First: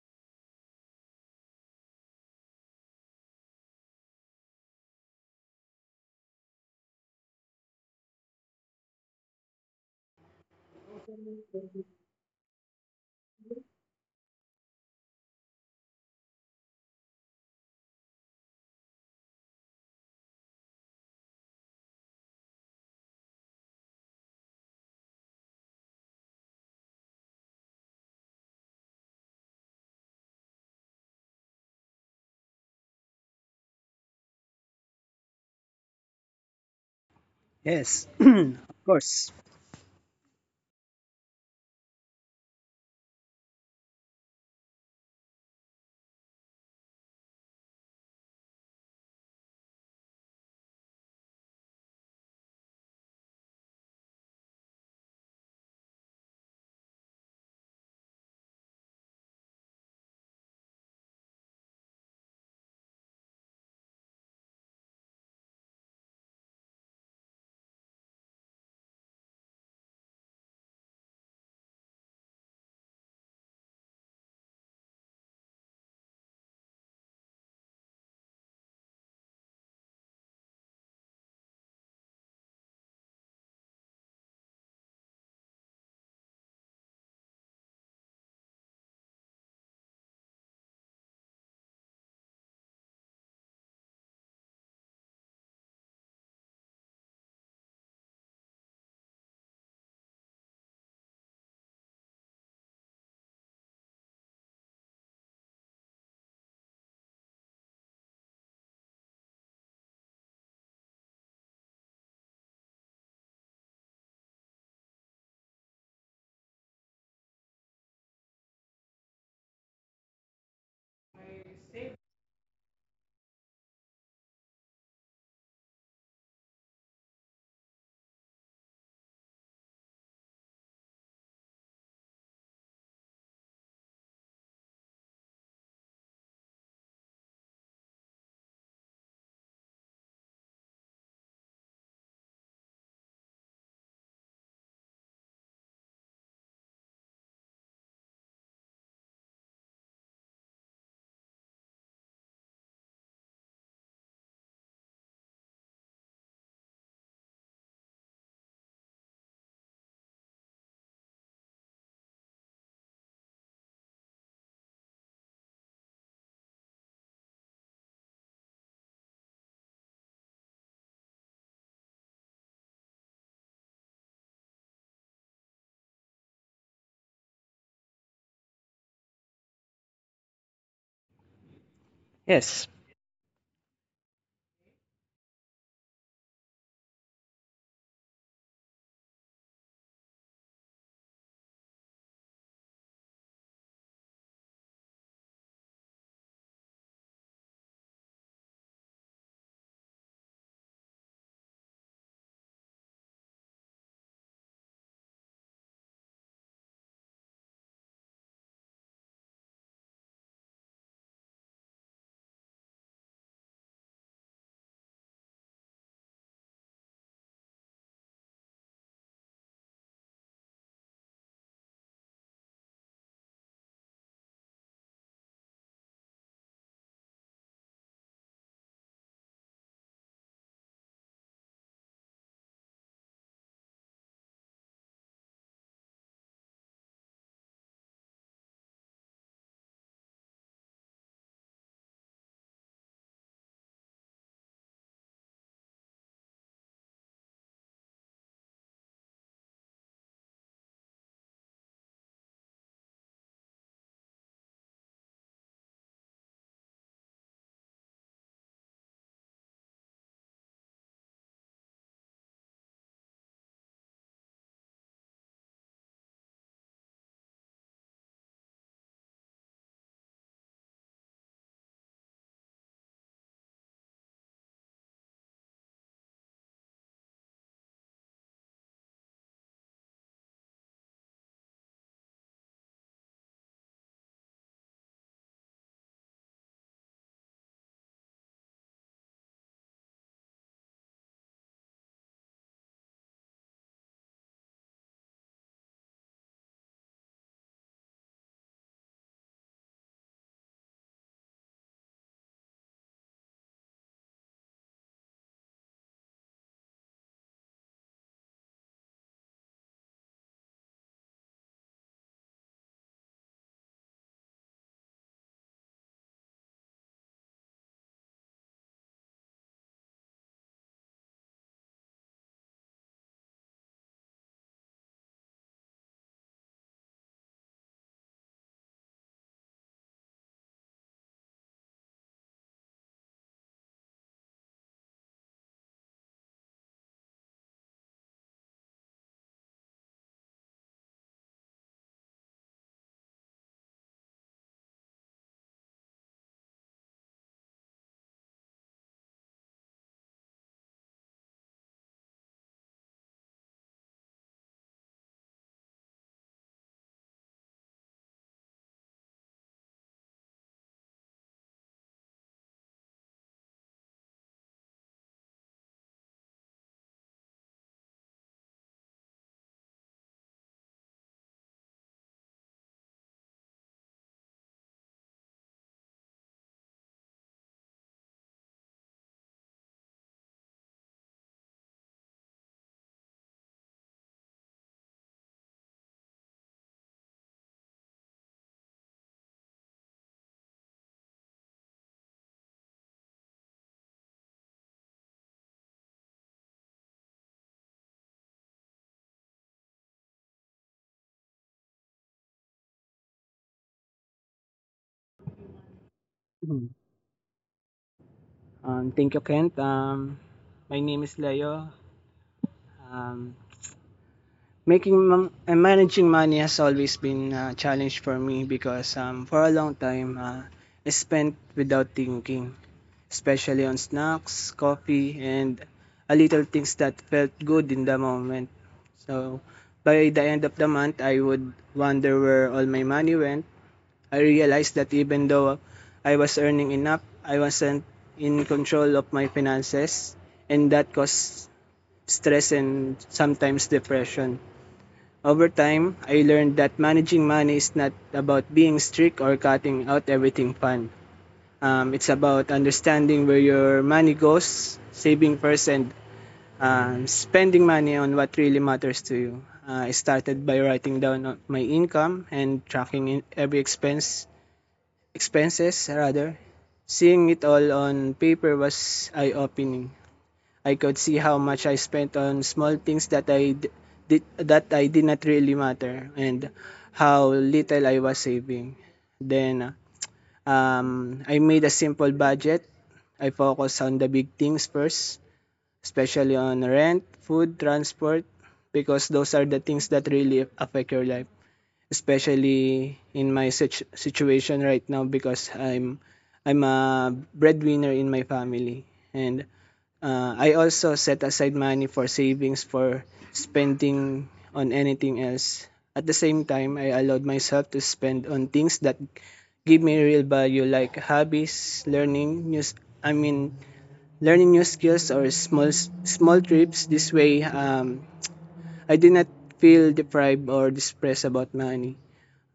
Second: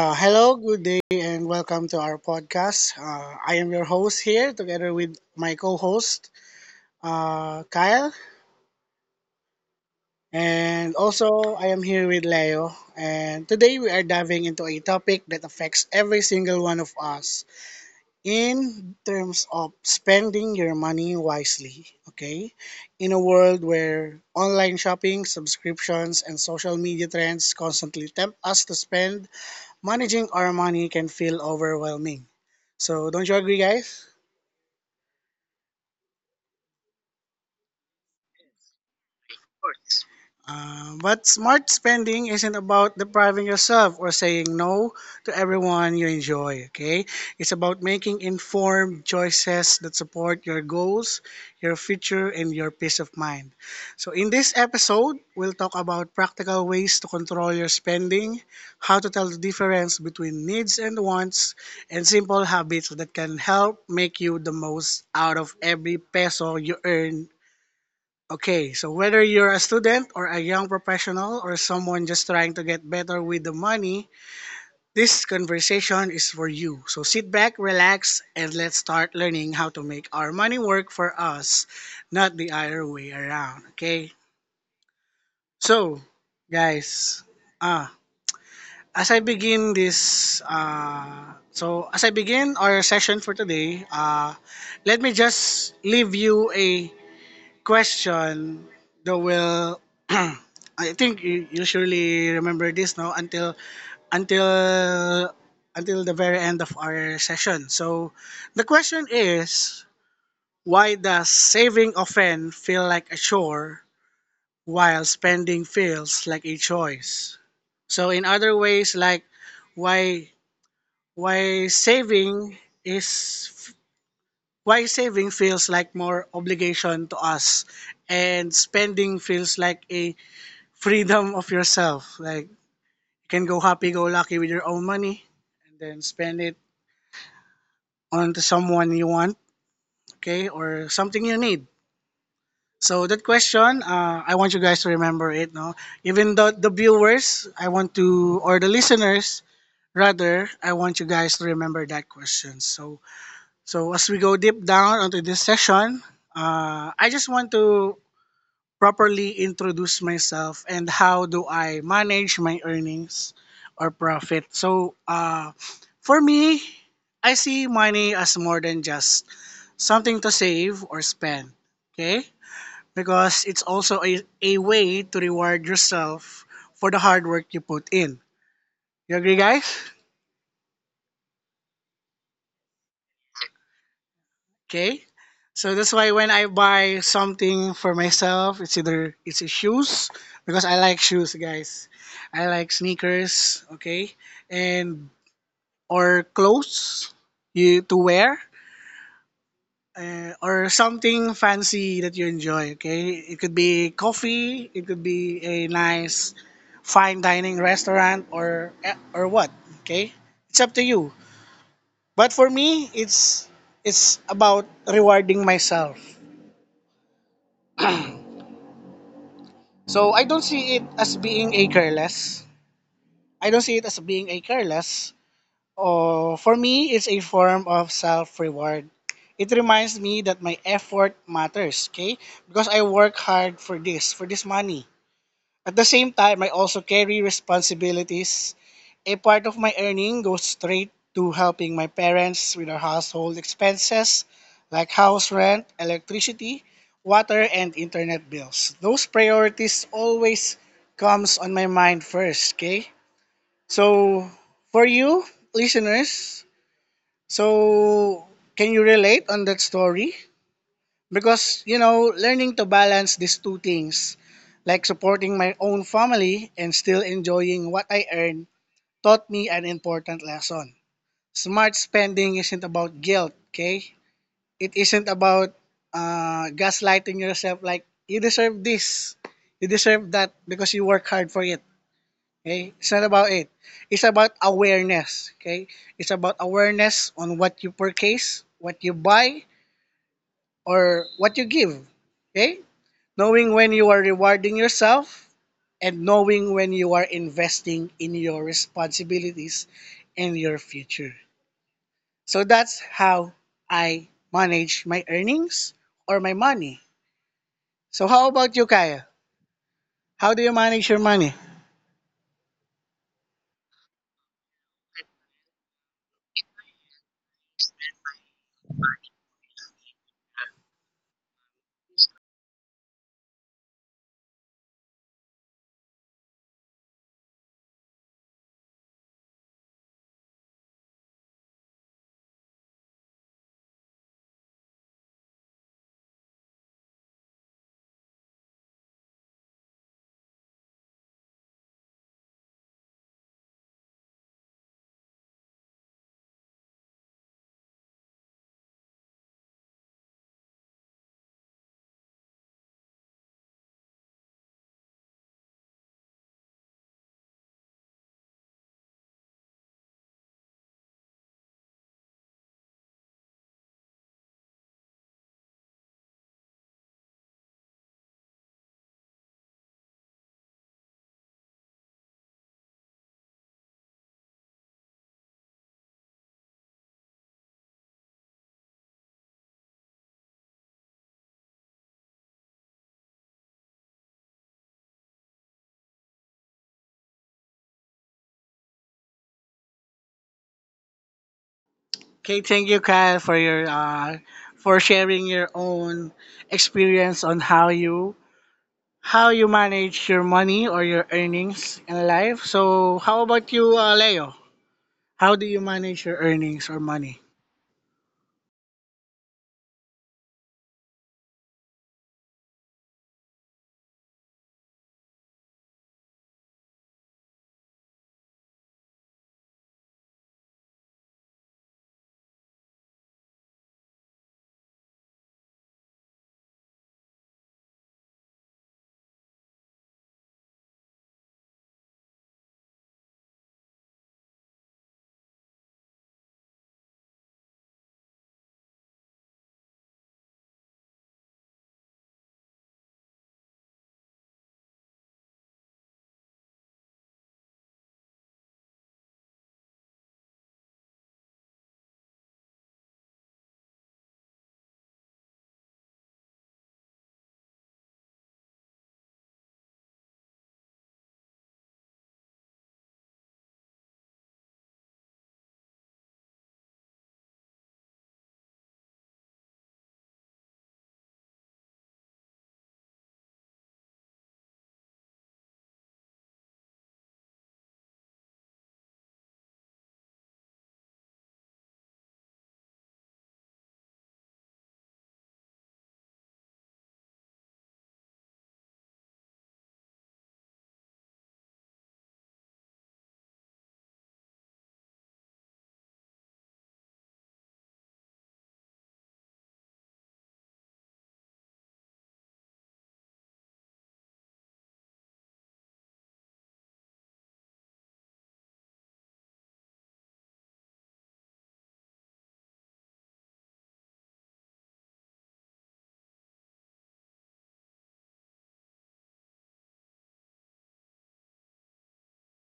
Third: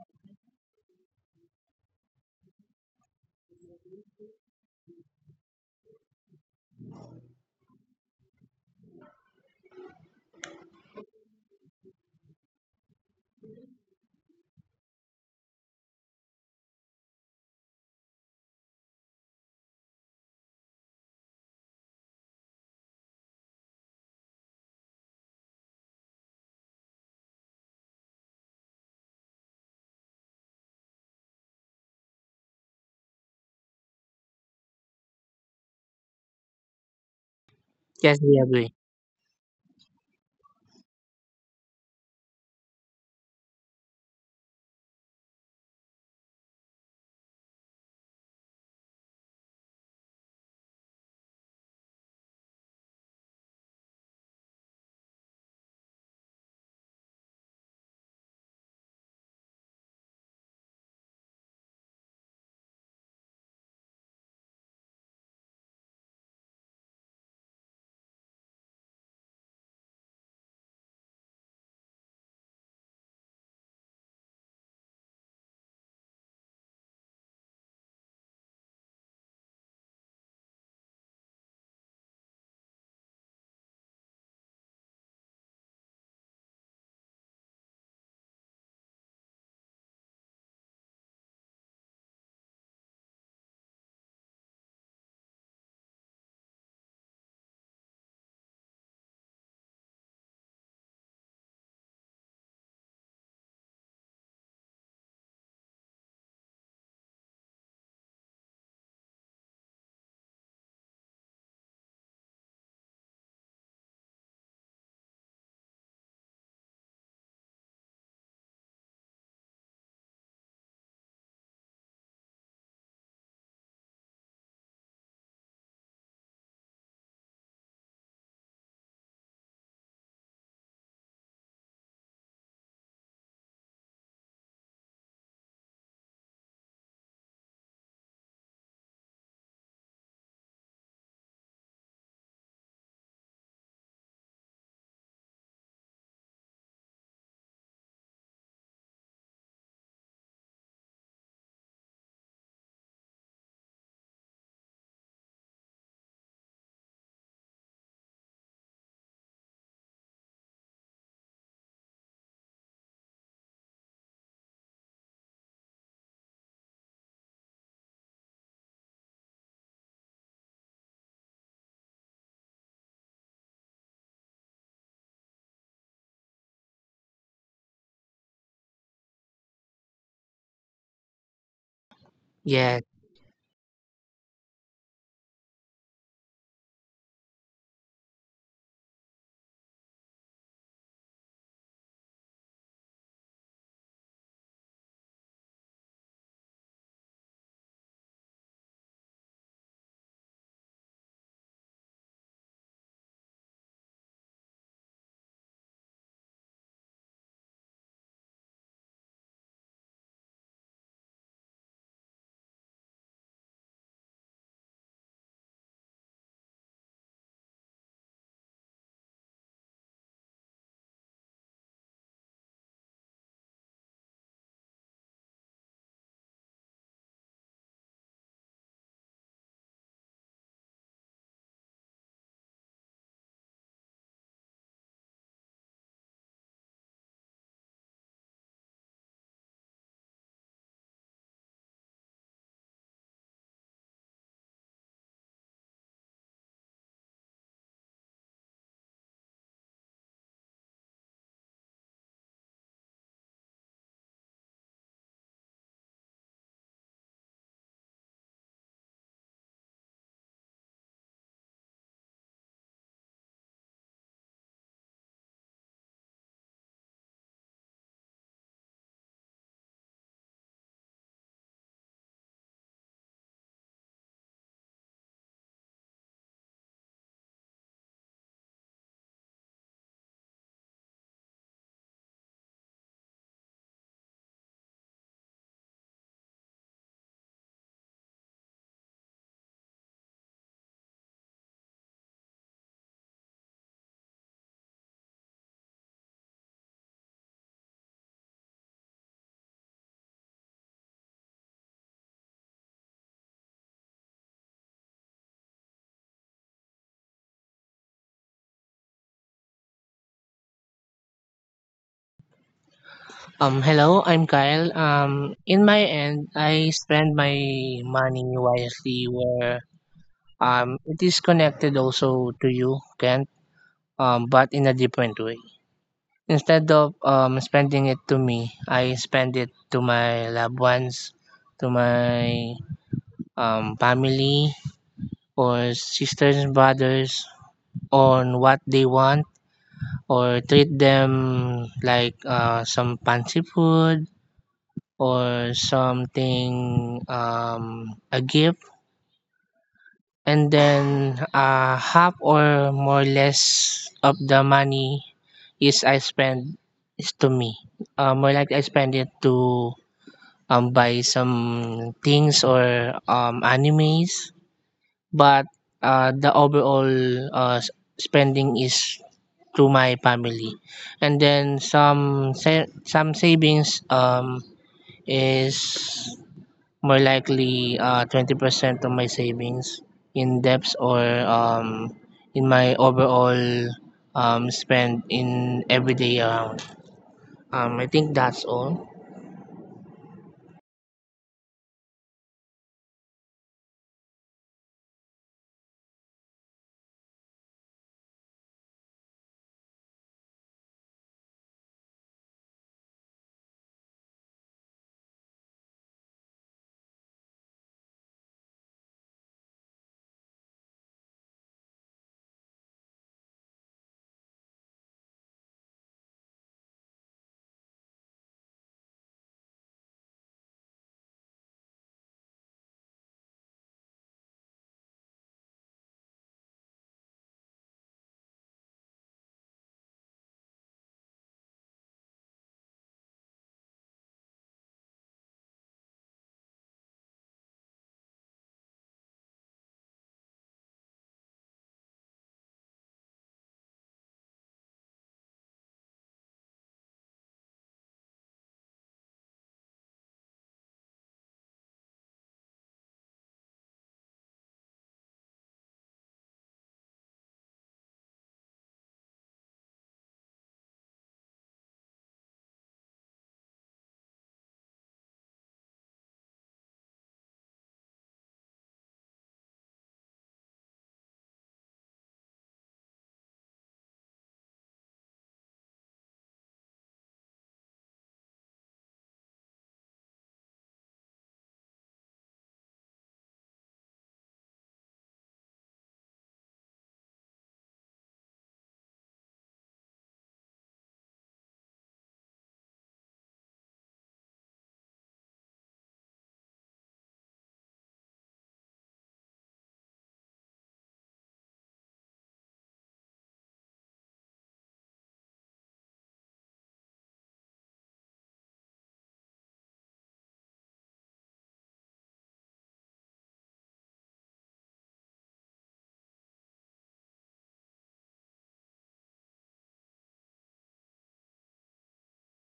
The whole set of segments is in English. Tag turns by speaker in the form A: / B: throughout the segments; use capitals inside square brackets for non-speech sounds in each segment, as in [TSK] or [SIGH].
A: hello, good day, and welcome to our podcast. I am your host here together with my co host, Kyle, and also I am here with Leo. And today we are diving into a topic that affects every single one of us in terms of spending your money wisely. Okay, in a world where online shopping, subscriptions, and social media trends constantly tempt us to spend, managing our money can feel overwhelming. So don't you agree, guys?
B: Yes, [CLEARS THROAT]
C: Yes, we
B: of
C: agree.
B: course.
A: But smart spending isn't about depriving yourself or saying no to everyone you enjoy, okay? It's about making informed choices that support your goals, your future, and your peace of mind. So, in this episode, we'll talk about practical ways to control your spending, how to tell the difference between needs and wants, and simple habits that can help make you the most out of every peso you earn. Okay, so whether you're a student or a young professional or someone just trying to get better with the money, this conversation is for you. So sit back, relax, and let's start learning how to make our money work for us, not the other way around. Okay? So, guys, ah, as I begin our session for today, let me just leave you a question that will [CLEARS THROAT] I think you surely remember this now until until the very end of our session. So the question is, why does saving often feel like a chore while spending feels like a choice? So in other ways, like why why saving is why saving feels like more obligation to us, and spending feels like a freedom of yourself, like you can go happy go lucky with your own money and then spend it on to someone you want, okay, or something you need. So that question, I want you guys to remember it, no, even though the viewers, I want to, or the listeners rather, I want you guys to remember that question. So as we go deep down onto this session, I just want to properly introduce myself and how do I manage my earnings or profit. So, for me, I see money as more than just something to save or spend. Okay? Because it's also a way to reward yourself for the hard work you put in. You agree, guys?
B: Yes.
C: Yes.
A: Okay. So that's why when I buy something for myself, it's either it's a shoes because I like shoes, guys. I like sneakers, okay, and or clothes you to wear, or something fancy that you enjoy. Okay, it could be coffee, it could be a nice fine dining restaurant, or what. Okay, it's up to you. But for me, it's about rewarding myself. So I don't see it as being a careless. I don't see it as being a careless. Oh, for me, it's a form of self-reward. It reminds me that my effort matters, okay? Because I work hard for this money. At the same time, I also carry responsibilities. A part of my earning goes straight to helping my parents with their household expenses like house rent, electricity, water, and internet bills. Those priorities always comes on my mind first, okay? So, for you listeners, so can you relate on that story? Because you know, learning to balance these two things, like supporting my own family and still enjoying what I earn, taught me an important lesson. Smart spending isn't about guilt, okay? It isn't about gaslighting yourself like you deserve this, you deserve that, because you work hard for it, okay? It's not about it. It's about awareness, okay? It's about awareness on what you purchase, what you buy, or what you give, okay? Knowing when you are rewarding yourself, and knowing when you are investing in your responsibilities and your future. So that's how I manage my earnings or my money. So how about you, Kyle? How do you manage your money?
C: Hello, I'm Kyle. In my end, I spend my money wisely where it is connected also to you, Kent. But in a different way. Instead of spending it to me, I spend it to my loved ones, to my family or sisters and brothers on what they want, or treat them like some fancy food or something, a gift, and then half or more less of the money is I spend is to me. More like I spend it to buy some things or animes, but the overall uh s- spending is to my family, and then some savings is more likely, 20% of my savings in debts, or in my overall spend in everyday around. I think that's all.
A: Okay, thank you, Kyle, for your for sharing your own experience on how you manage your money or your earnings in life. So how about you, Leo? How do you manage your
B: Mhm.
A: earnings or money?
B: Thank you, Kent. My name is Leo. Um, managing money has always been a challenge for me because for a long time I spent without thinking, especially on snacks, coffee, and a little things that felt good in the moment. So by the end of the month, I would wonder where all my money went. I realized that even though I was earning enough, I wasn't in control of my finances, and that caused stress and sometimes depression. Over time, I learned that managing money is not about being strict or cutting out everything fun. It's about understanding where your money goes, saving first, and spending money on what really matters to you. I started by writing down my income and tracking in every expense expenses rather. Seeing it all on paper was eye-opening. I could see how much I spent on small things that I did not really matter and how little I was saving. Then I made a simple budget. I focused on the big things first, especially on rent, food, transport because those are the things that really affect your life. Especially in my situation right now because I'm a breadwinner in my family, and I also set aside money for savings for spending on anything else. At the same time, I allowed myself to spend on things that give me real value like hobbies, I mean learning new skills or small trips. This way I did not feel deprived or distressed about money.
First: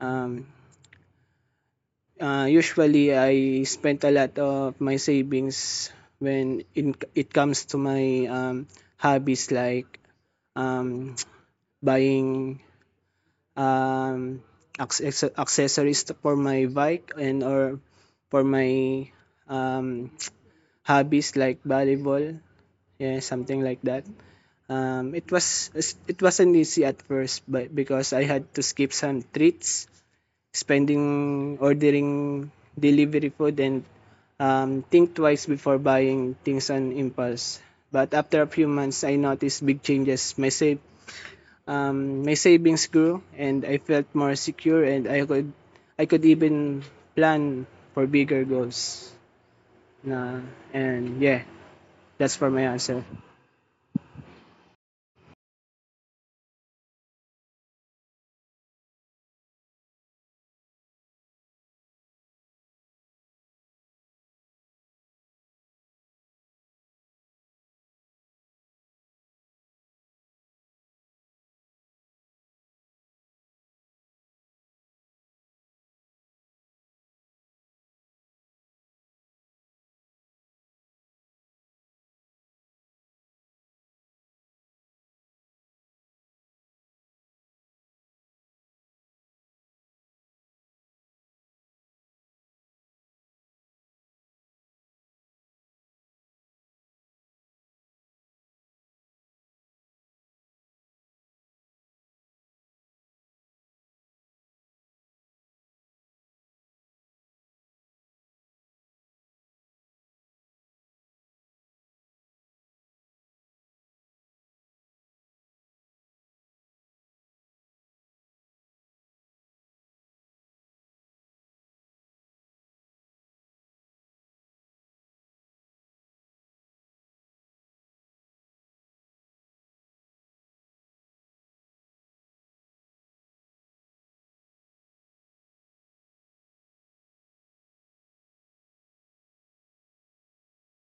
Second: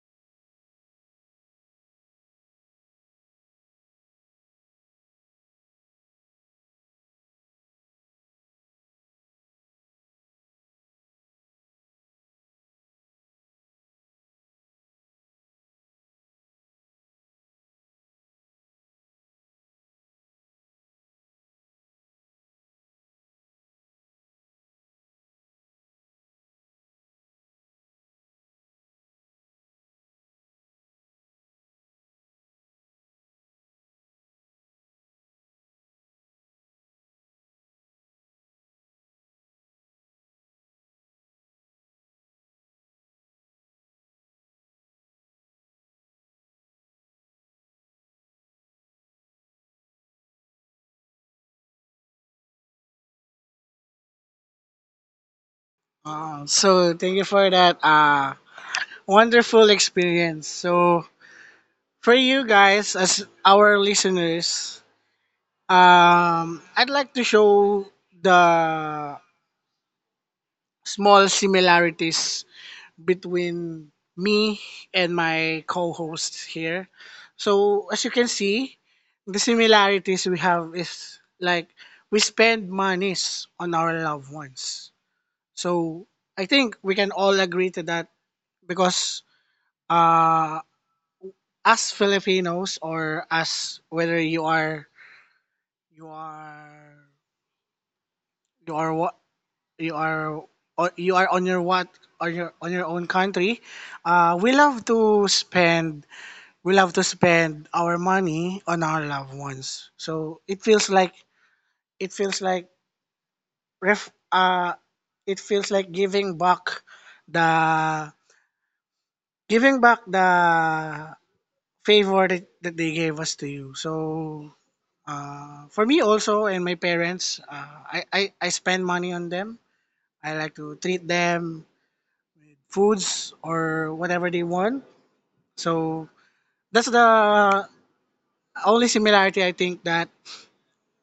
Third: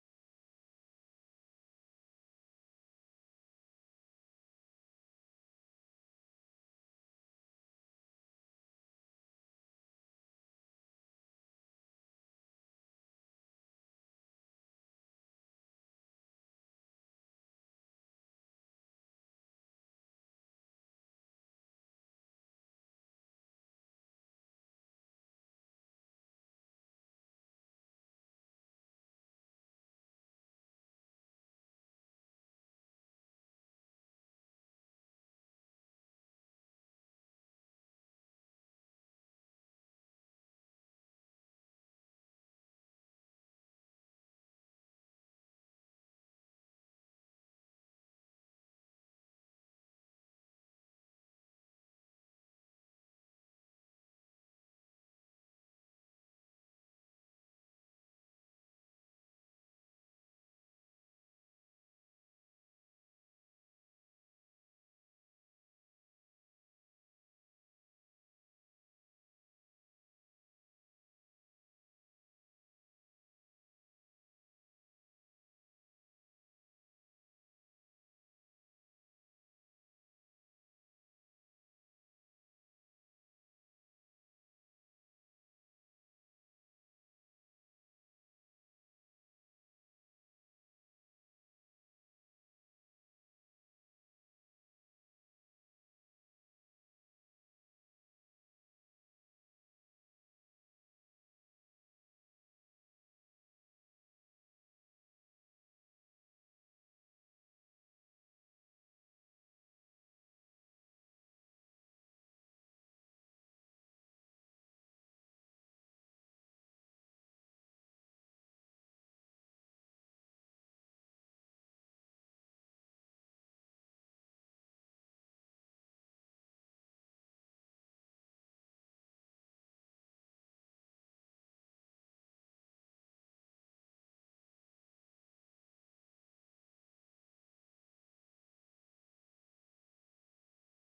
B: Um usually, I spent a lot of my savings when it comes to my hobbies like um, [TSK] buying um, accessories for my bike and or for my um, [TSK] hobbies like volleyball. Yeah, something like that. Um, it was it wasn't easy at first, but because I had to skip some treats, spending ordering delivery food and think twice before buying things on impulse. But after a few months, I noticed big changes. My savings grew, and I felt more secure, and I could even plan for bigger goals. Na, and yeah, that's for my answer.
A: Wow. So thank you for that wonderful experience. So for you guys as our listeners, I'd like to show the small similarities between me and my co-host here. So as you can see, the similarities we have is like we spend monies on our loved ones. So I think we can all agree to that, because uh, as Filipinos, or as, whether you are you are what you are, or you are on your on your own country, uh, we love to spend we love to spend our money on our loved ones. So it feels like ref it feels like giving back the giving back the favor that they gave us to you. So, for me also and my parents, I spend money on them. I like to treat them foods or whatever they want. So that's the only similarity I think that,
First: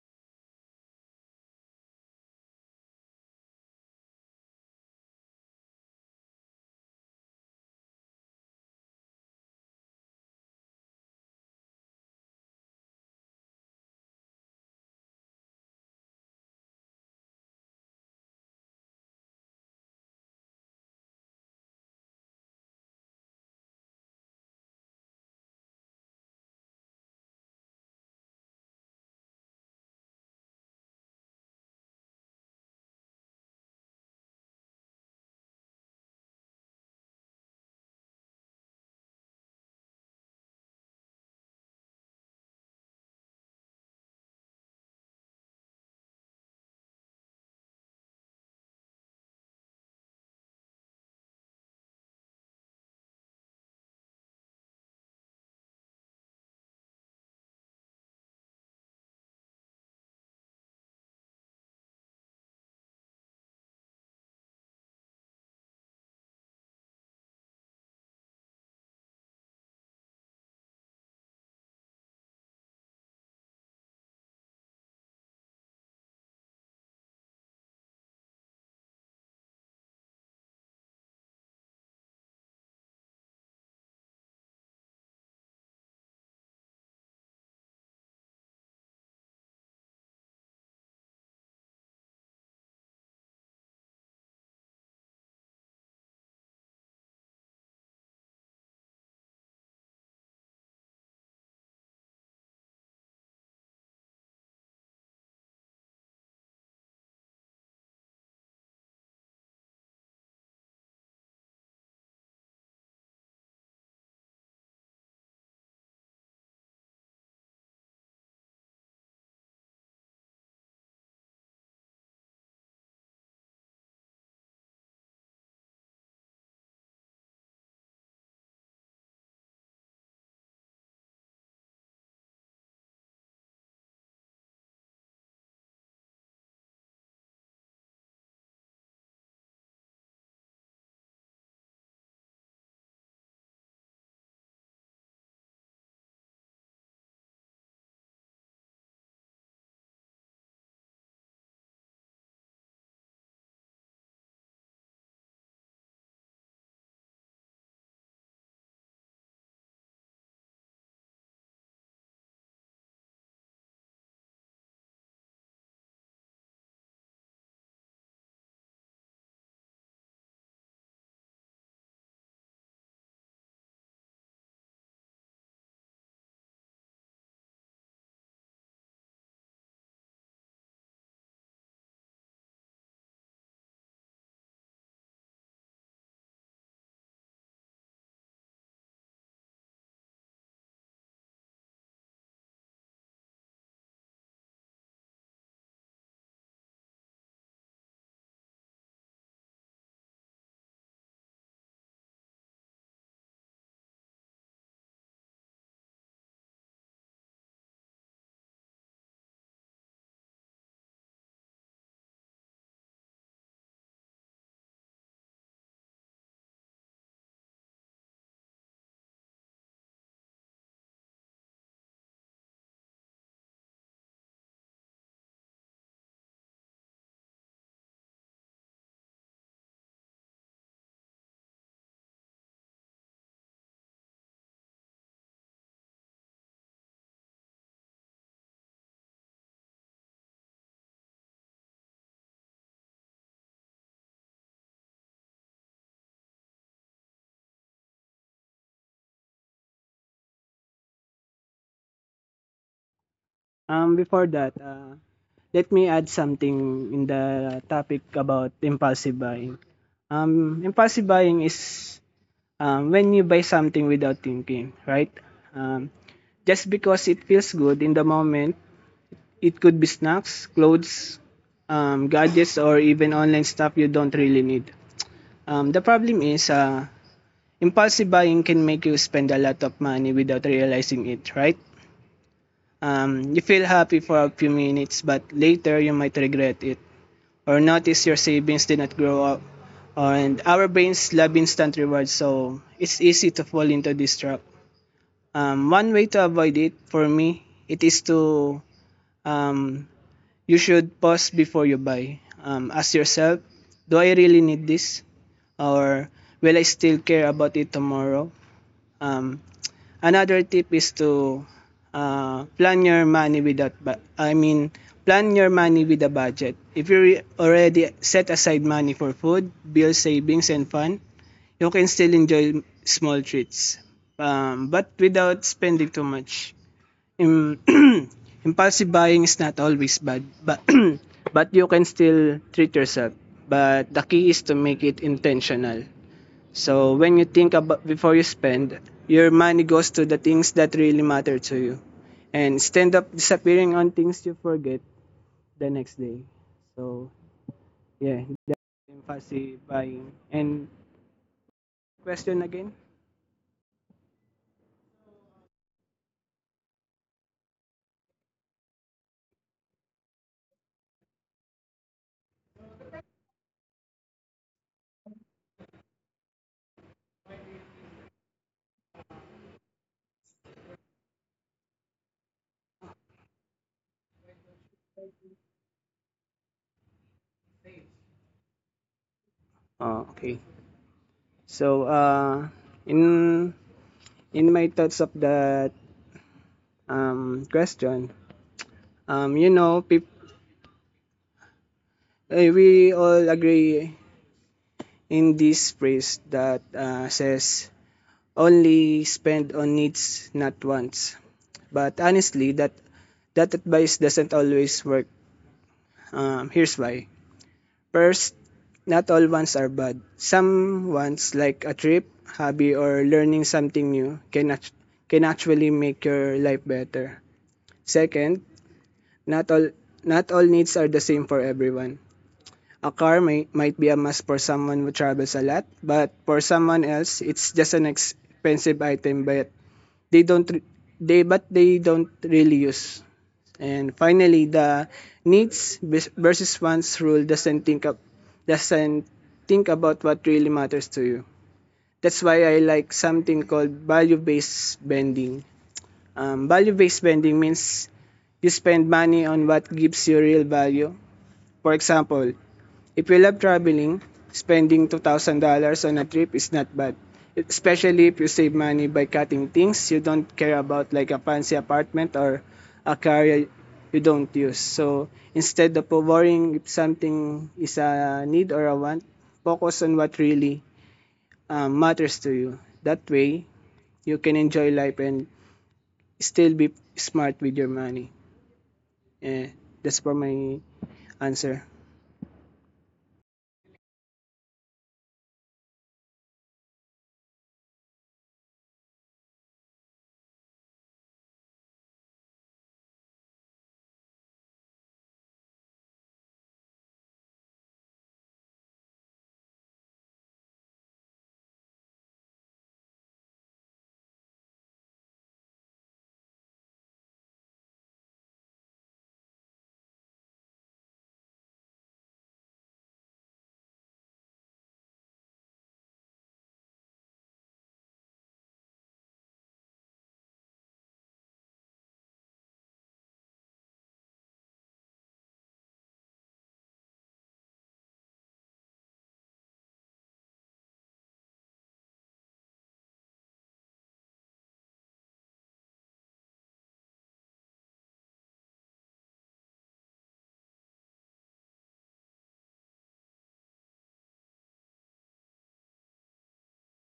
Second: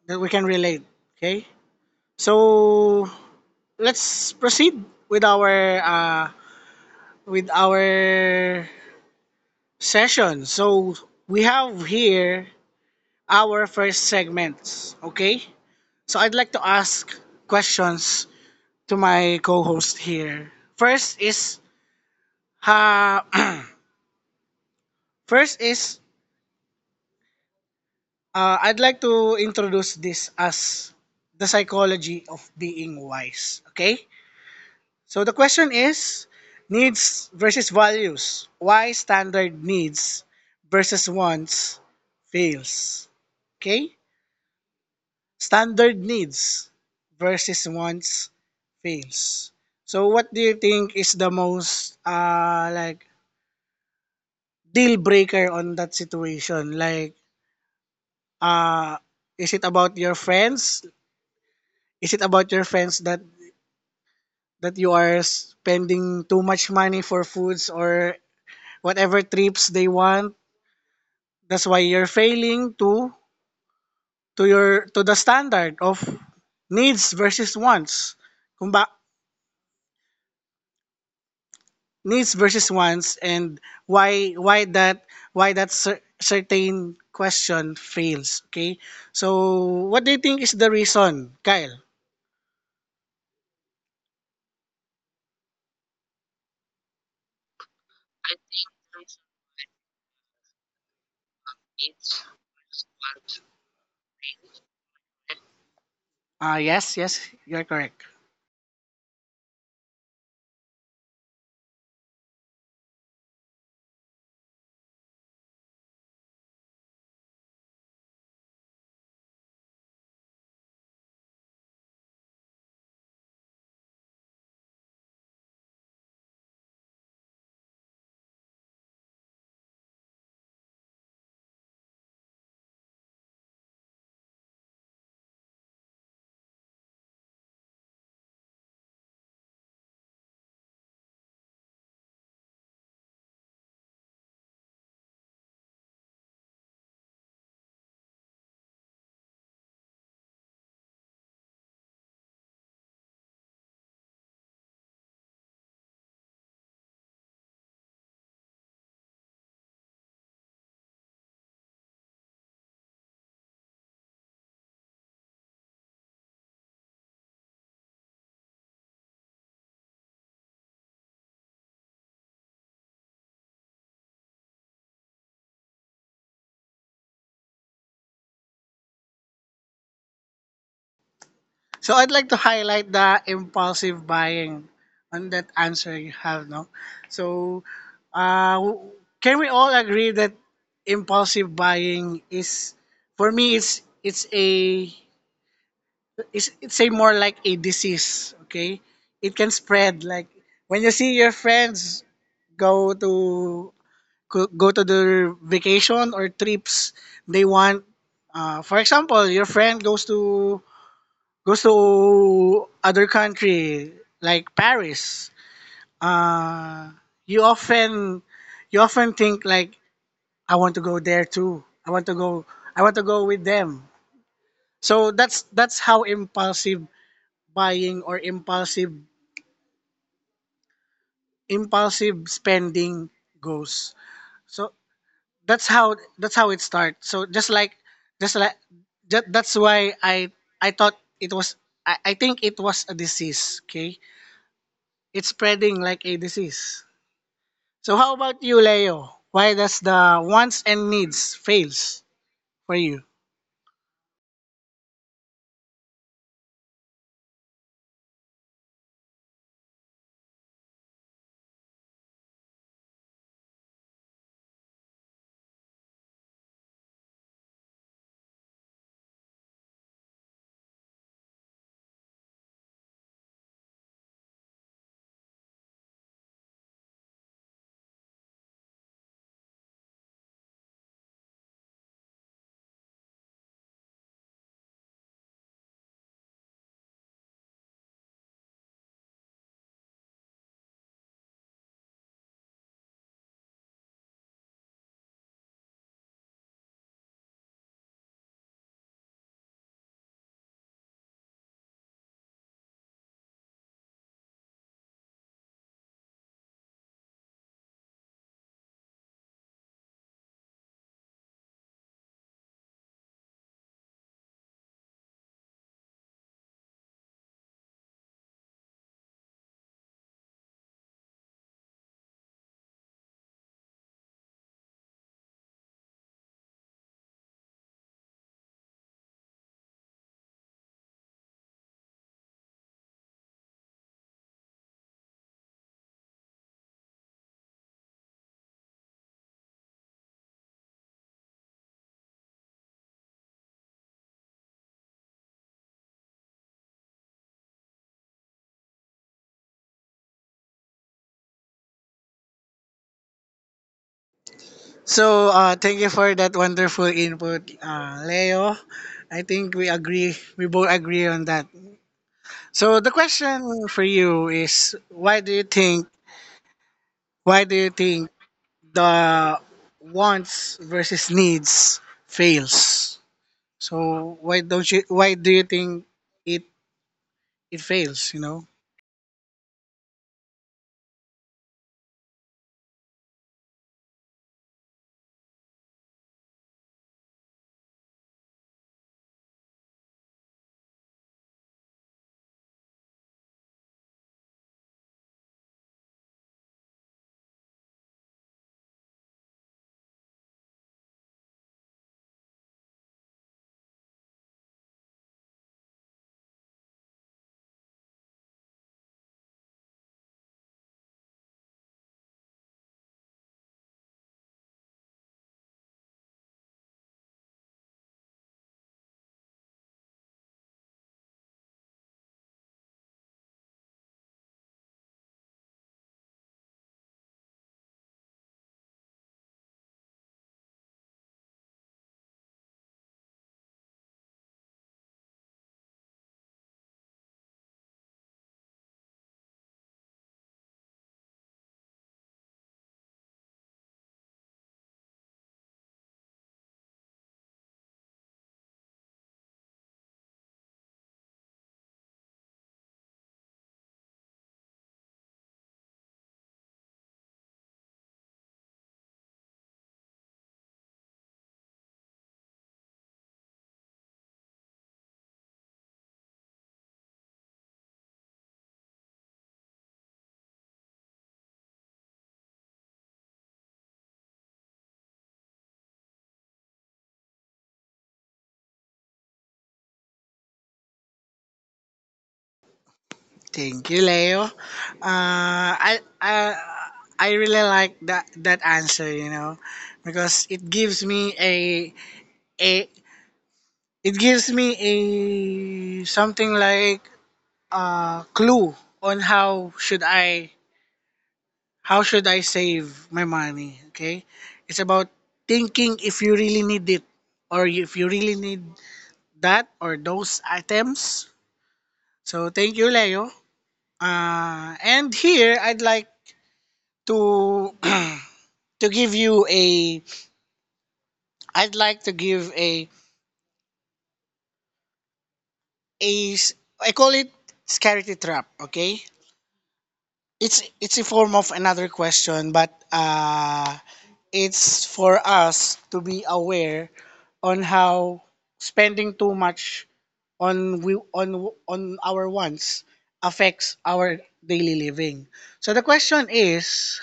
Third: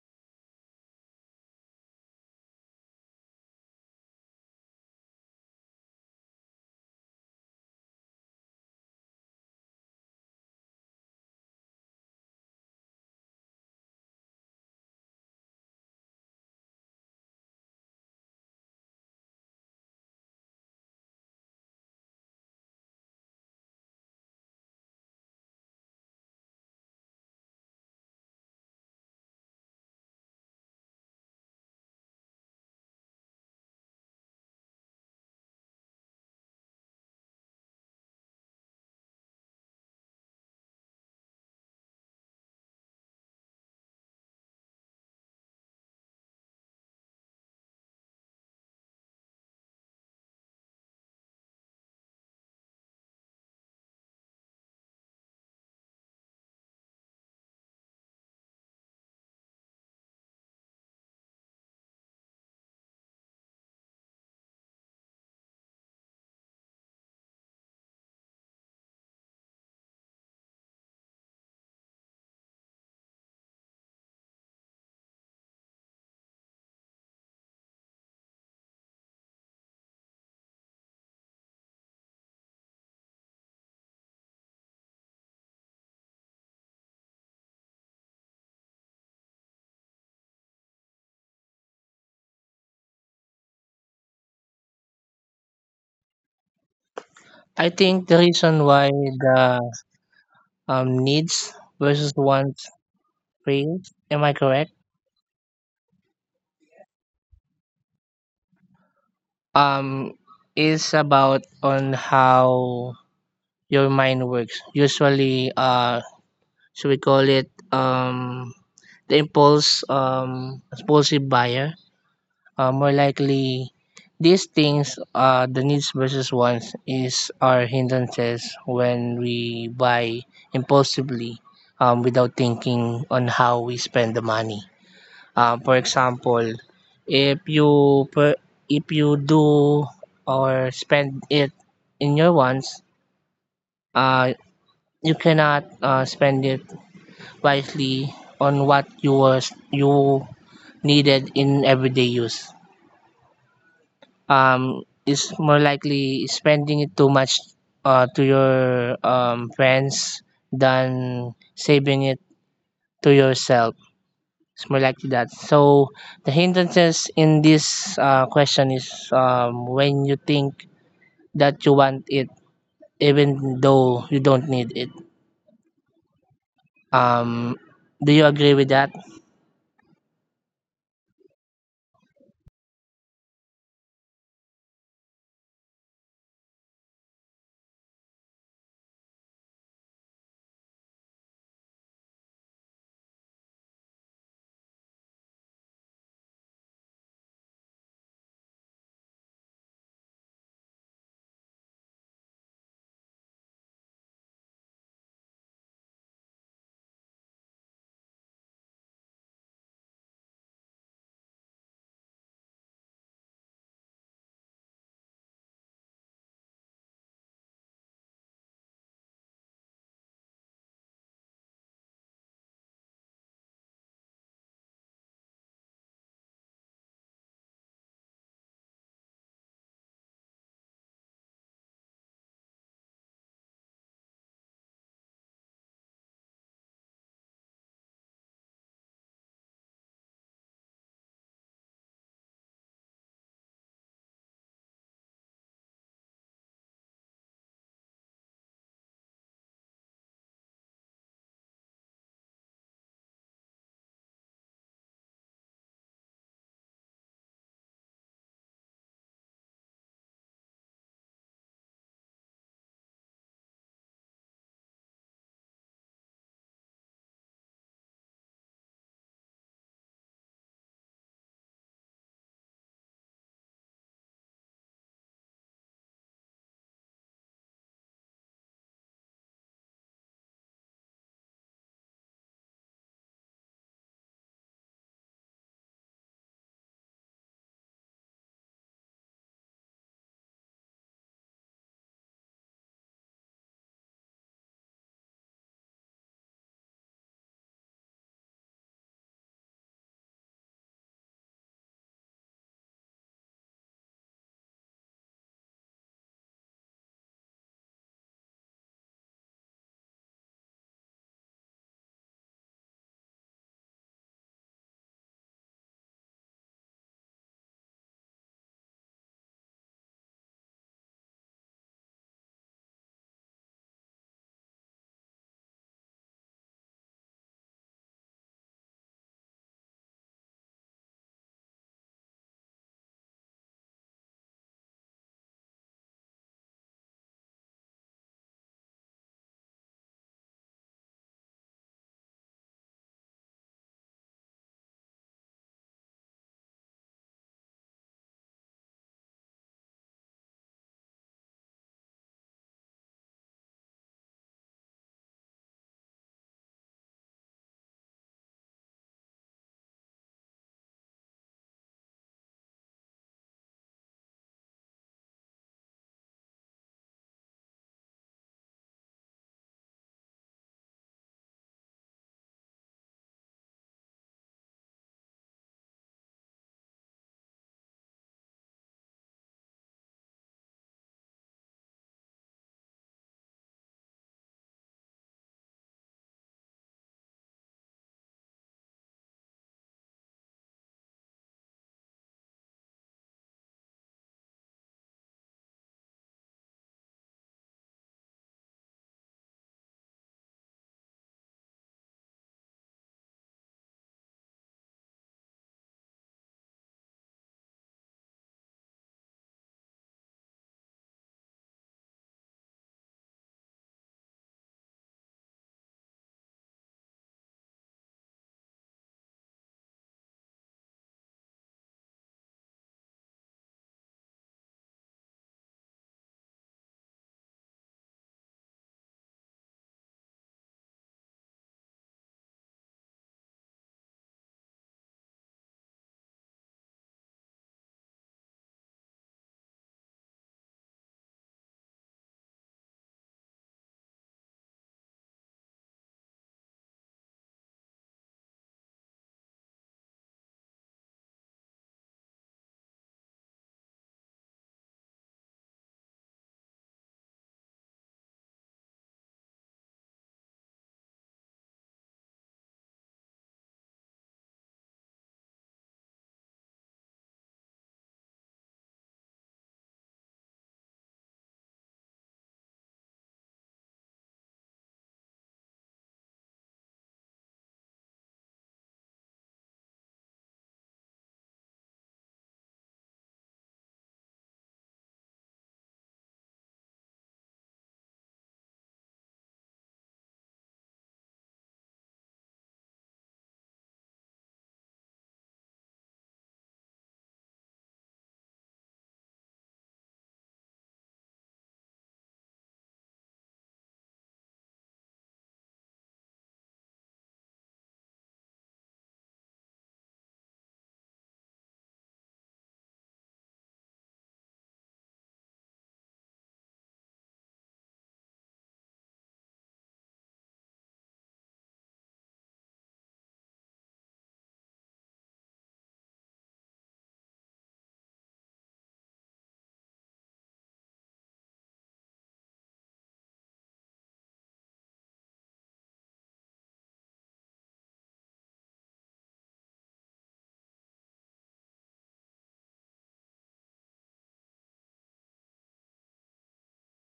A: that we can relate. Okay. So let's proceed with our session. So we have here our first segments. Okay. So I'd like to ask questions to my co-host here. First is uh, [CLEARS THROAT] first is I'd like to introduce this as the psychology of being wise. Okay, so the question is, needs versus values. Why standard needs versus wants fails. Okay, standard needs versus wants fails. So what do you think is the most like deal breaker on that situation? Like, uh, is it about your friends? Is it about your friends that you are spending too much money for foods or whatever trips they want? That's why you're failing to the standard of needs versus wants. Kung ba, needs versus wants and why that certain question fails, okay? So, what do you think is the reason, Kyle?
C: I think the reason why the, needs versus wants phase, am I correct?
A: Yes, yes, you're correct.
C: Um, is about on how your mind works. Usually, should we call it, the impulse impulsive buyer, more likely these things, the needs versus wants is our hindrances when we buy impulsively, without thinking on how we spend the money. For example, if you per, if you do or spend it in your wants, uh, you cannot spend it wisely on what you was you needed in everyday use. Is more likely spending it too much to your, friends than saving it to yourself. It's more likely that. So the hindrances in this, question is, when you think that you want it even though you don't need it. Um, do you agree with that?
A: So I'd like to highlight the impulsive buying on that answer you have, no? So, uh, w- can we all agree that impulsive buying is, for me, it's a more like a disease. Okay, it can spread. Like when you see your friends go to go to their vacation or trips, they want. For example, your friend goes to other country like Paris, uh, you often you often think like, I want to go there too. I want to go. I want to go with them. So that's how impulsive buying, or impulsive spending goes. So that's how it starts. So just like that's why I thought it was I think it was a disease. Okay, it's spreading like a disease. So how about you, Leo? Why does the wants and needs fails for you?
B: Before that, let me add something in the topic about impulsive buying. Impulsive buying is when you buy something without thinking, right? Um, just because it feels good in the moment, it could be snacks, clothes, gadgets, or even online stuff you don't really need. The problem is, impulsive buying can make you spend a lot of money without realizing it, right? You feel happy for a few minutes, but later you might regret it or notice your savings did not grow up. And our brains love instant rewards, so it's easy to fall into this trap. One way to avoid it for me, it is to um, you should pause before you buy. Ask yourself, do I really need this? Or will I still care about it tomorrow? Um, another tip is to uh, plan your money without, I mean, plan your money with a budget. If you already set aside money for food, bills, savings, and fun, you can still enjoy small treats. But without spending too much. Im- [CLEARS THROAT] impulsive buying is not always bad, but [CLEARS THROAT] but you can still treat yourself. But the key is to make it intentional. So when you think about before you spend, your money goes to the things that really matter to you, and stand up disappearing on things you forget the next day. So yeah, that's impulsive buying. And question again?
A: So thank you for that wonderful input, Leo. I think we agree. We both agree on that. So the question for you is, why do you think? Why do you think the wants versus needs fails? So why don't you? Why do you think it it fails?
B: Oh, okay. So in in my thoughts of question, you know, we all agree in this phrase that says only spend on needs, not wants. But honestly, that advice doesn't always work. Here's why. First, not all wants are bad. Some wants, like a trip, hobby, or learning something new, can actually make your life better. Second, not all not all needs are the same for everyone. A car may might be a must for someone who travels a lot, but for someone else, it's just an expensive item. They don't re- but they don't really use. And finally, the versus wants rule doesn't think about what really matters to you. That's why I like something called value-based spending. Value-based spending means you spend money on what gives you real value. For example, if you love traveling, spending $2,000 on a trip is not bad, especially if you save money by cutting things you don't care about, like a fancy apartment or a car you don't use. So instead of worrying if something is a need or a want, focus on what really matters to you. That way, you can enjoy life and still be smart with your money. Eh, that's for my answer.
A: Thank you, Leo. Uh, I, I I really like that answer, because it gives me a a something like a clue on how should I save my money. Okay, it's about thinking if you really need it, or if you really need that or those items. So thank you, Leo. And here I'd like to [CLEARS THROAT] to give you a I'd like to give a s- I call it scarcity trap, okay? It's a form of another question, but it's for us to be aware on how spending too much on we on our wants affects our daily living. So the question is,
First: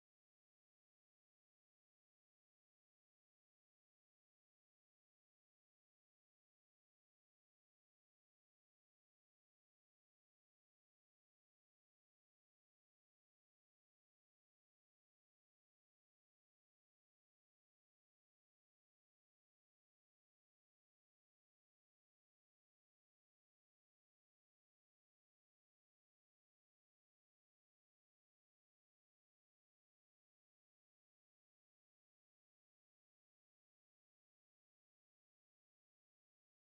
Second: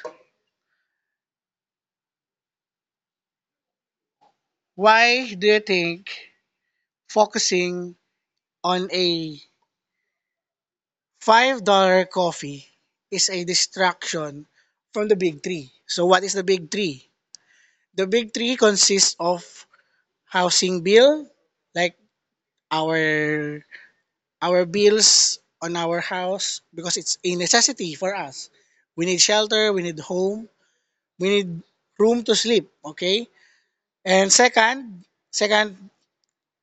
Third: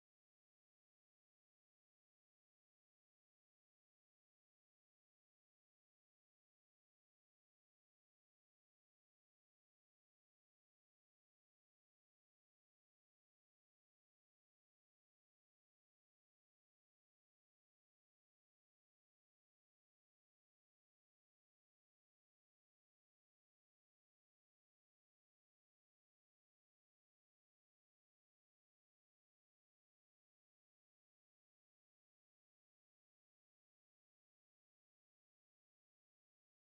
A: why do you think focusing on a $5 coffee is a distraction from the big three? So what is the big three? The big three consists of housing bill, like our our bills on our house, because it's a necessity for us. We need shelter, we need home, we need room to sleep, okay? And second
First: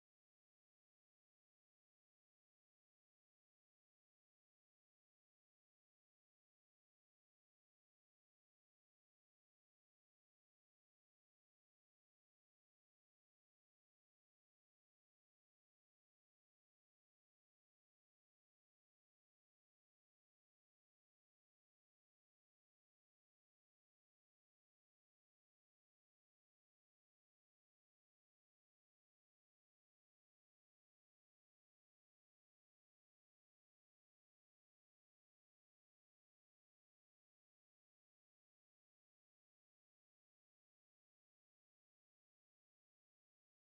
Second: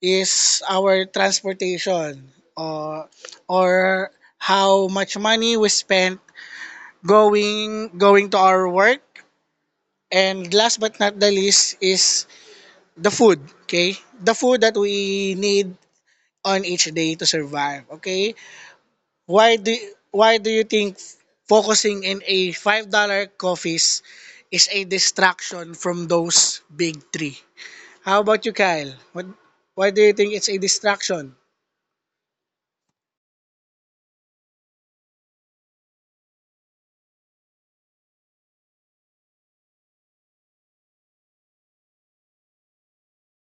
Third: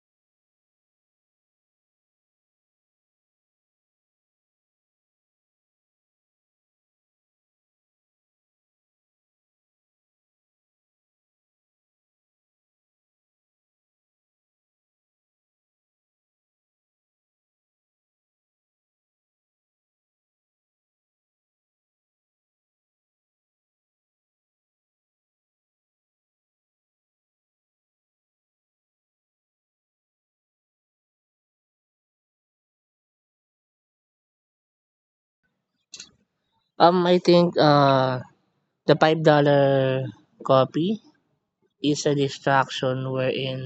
A: is our transportation, or or how much money we spent going to our work, and last but not the least is the food. Okay, the food that we need on each day to survive. Okay, why do why do you think focusing in a $5 coffees is a distraction from those big three? How about you, Kyle? What Why do you think it's a distraction?
C: I think the $5 copy is a distraction, wherein,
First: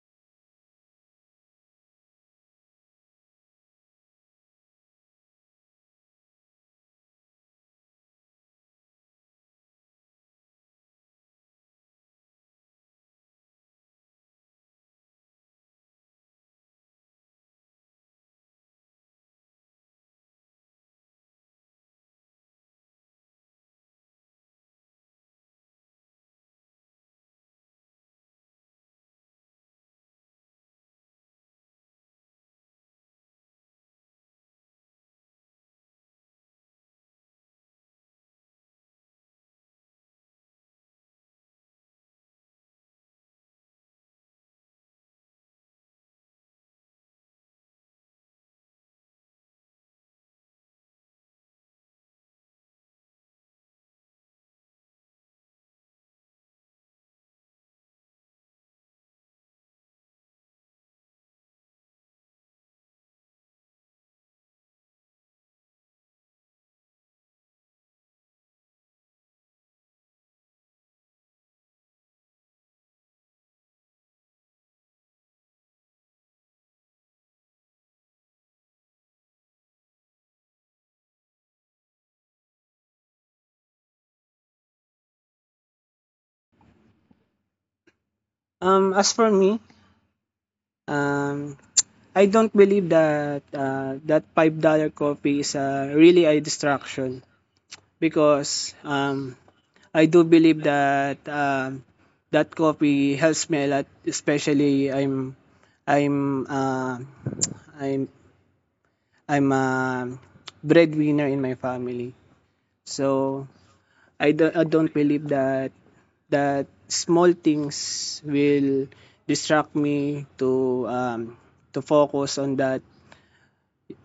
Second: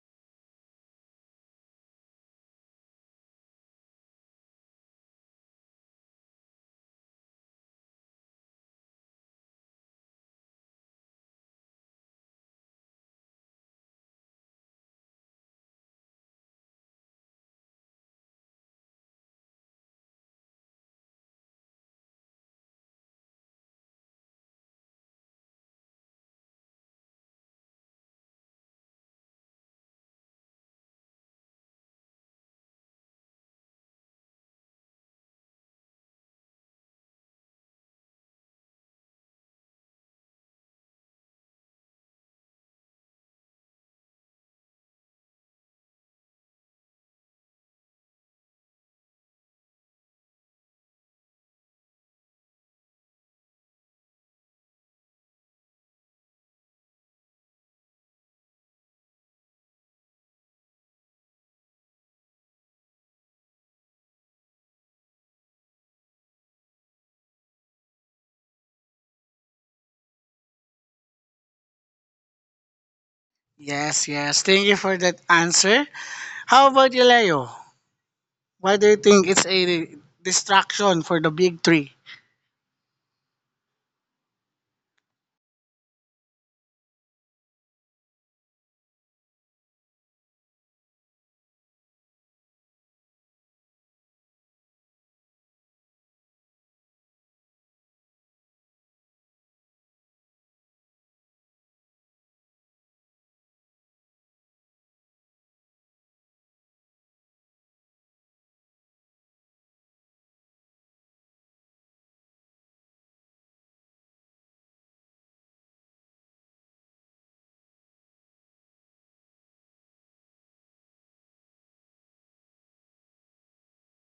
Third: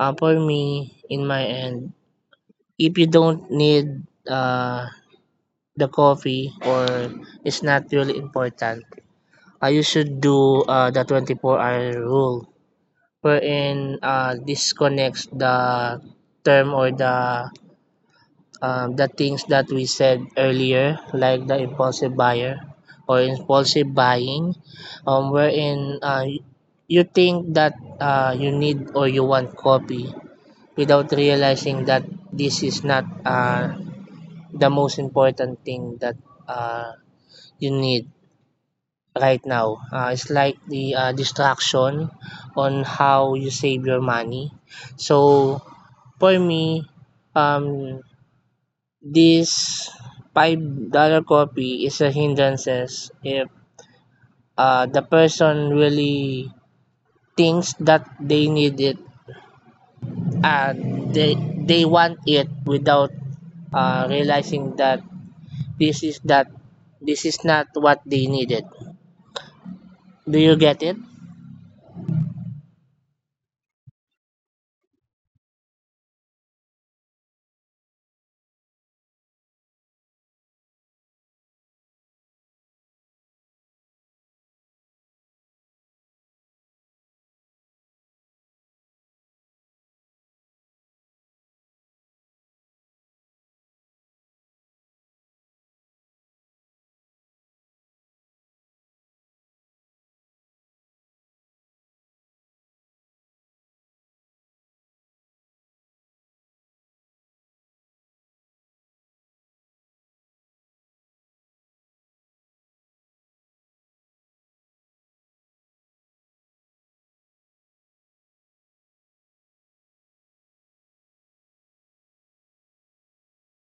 C: for me in my end, if you don't need the coffee or it's not really important, you should do the 24-hour rule, wherein disconnects the term, or the, the things that we said earlier, like the impulsive buyer or impulsive buying, wherein you think that you need or you want coffee without realizing that this is not the most important thing that uh, you need right now. Is like the distraction on how you save your money. So for me, um, this $5 copy is a hindrances if the person really thinks that they need it, and they want it without realizing that this is that this is not what they needed. Do you get it?
A: Yes, yes, thank you for that answer. How about you, Leo? Why do you think it's a distraction for the big three?
B: As for me, um, I don't believe that five dollar coffee is really a distraction because I do believe that that coffee helps me a lot. Especially I'm uh, I'm I'm a breadwinner in my family, so I don't believe that that small things will distract me to um, to focus on that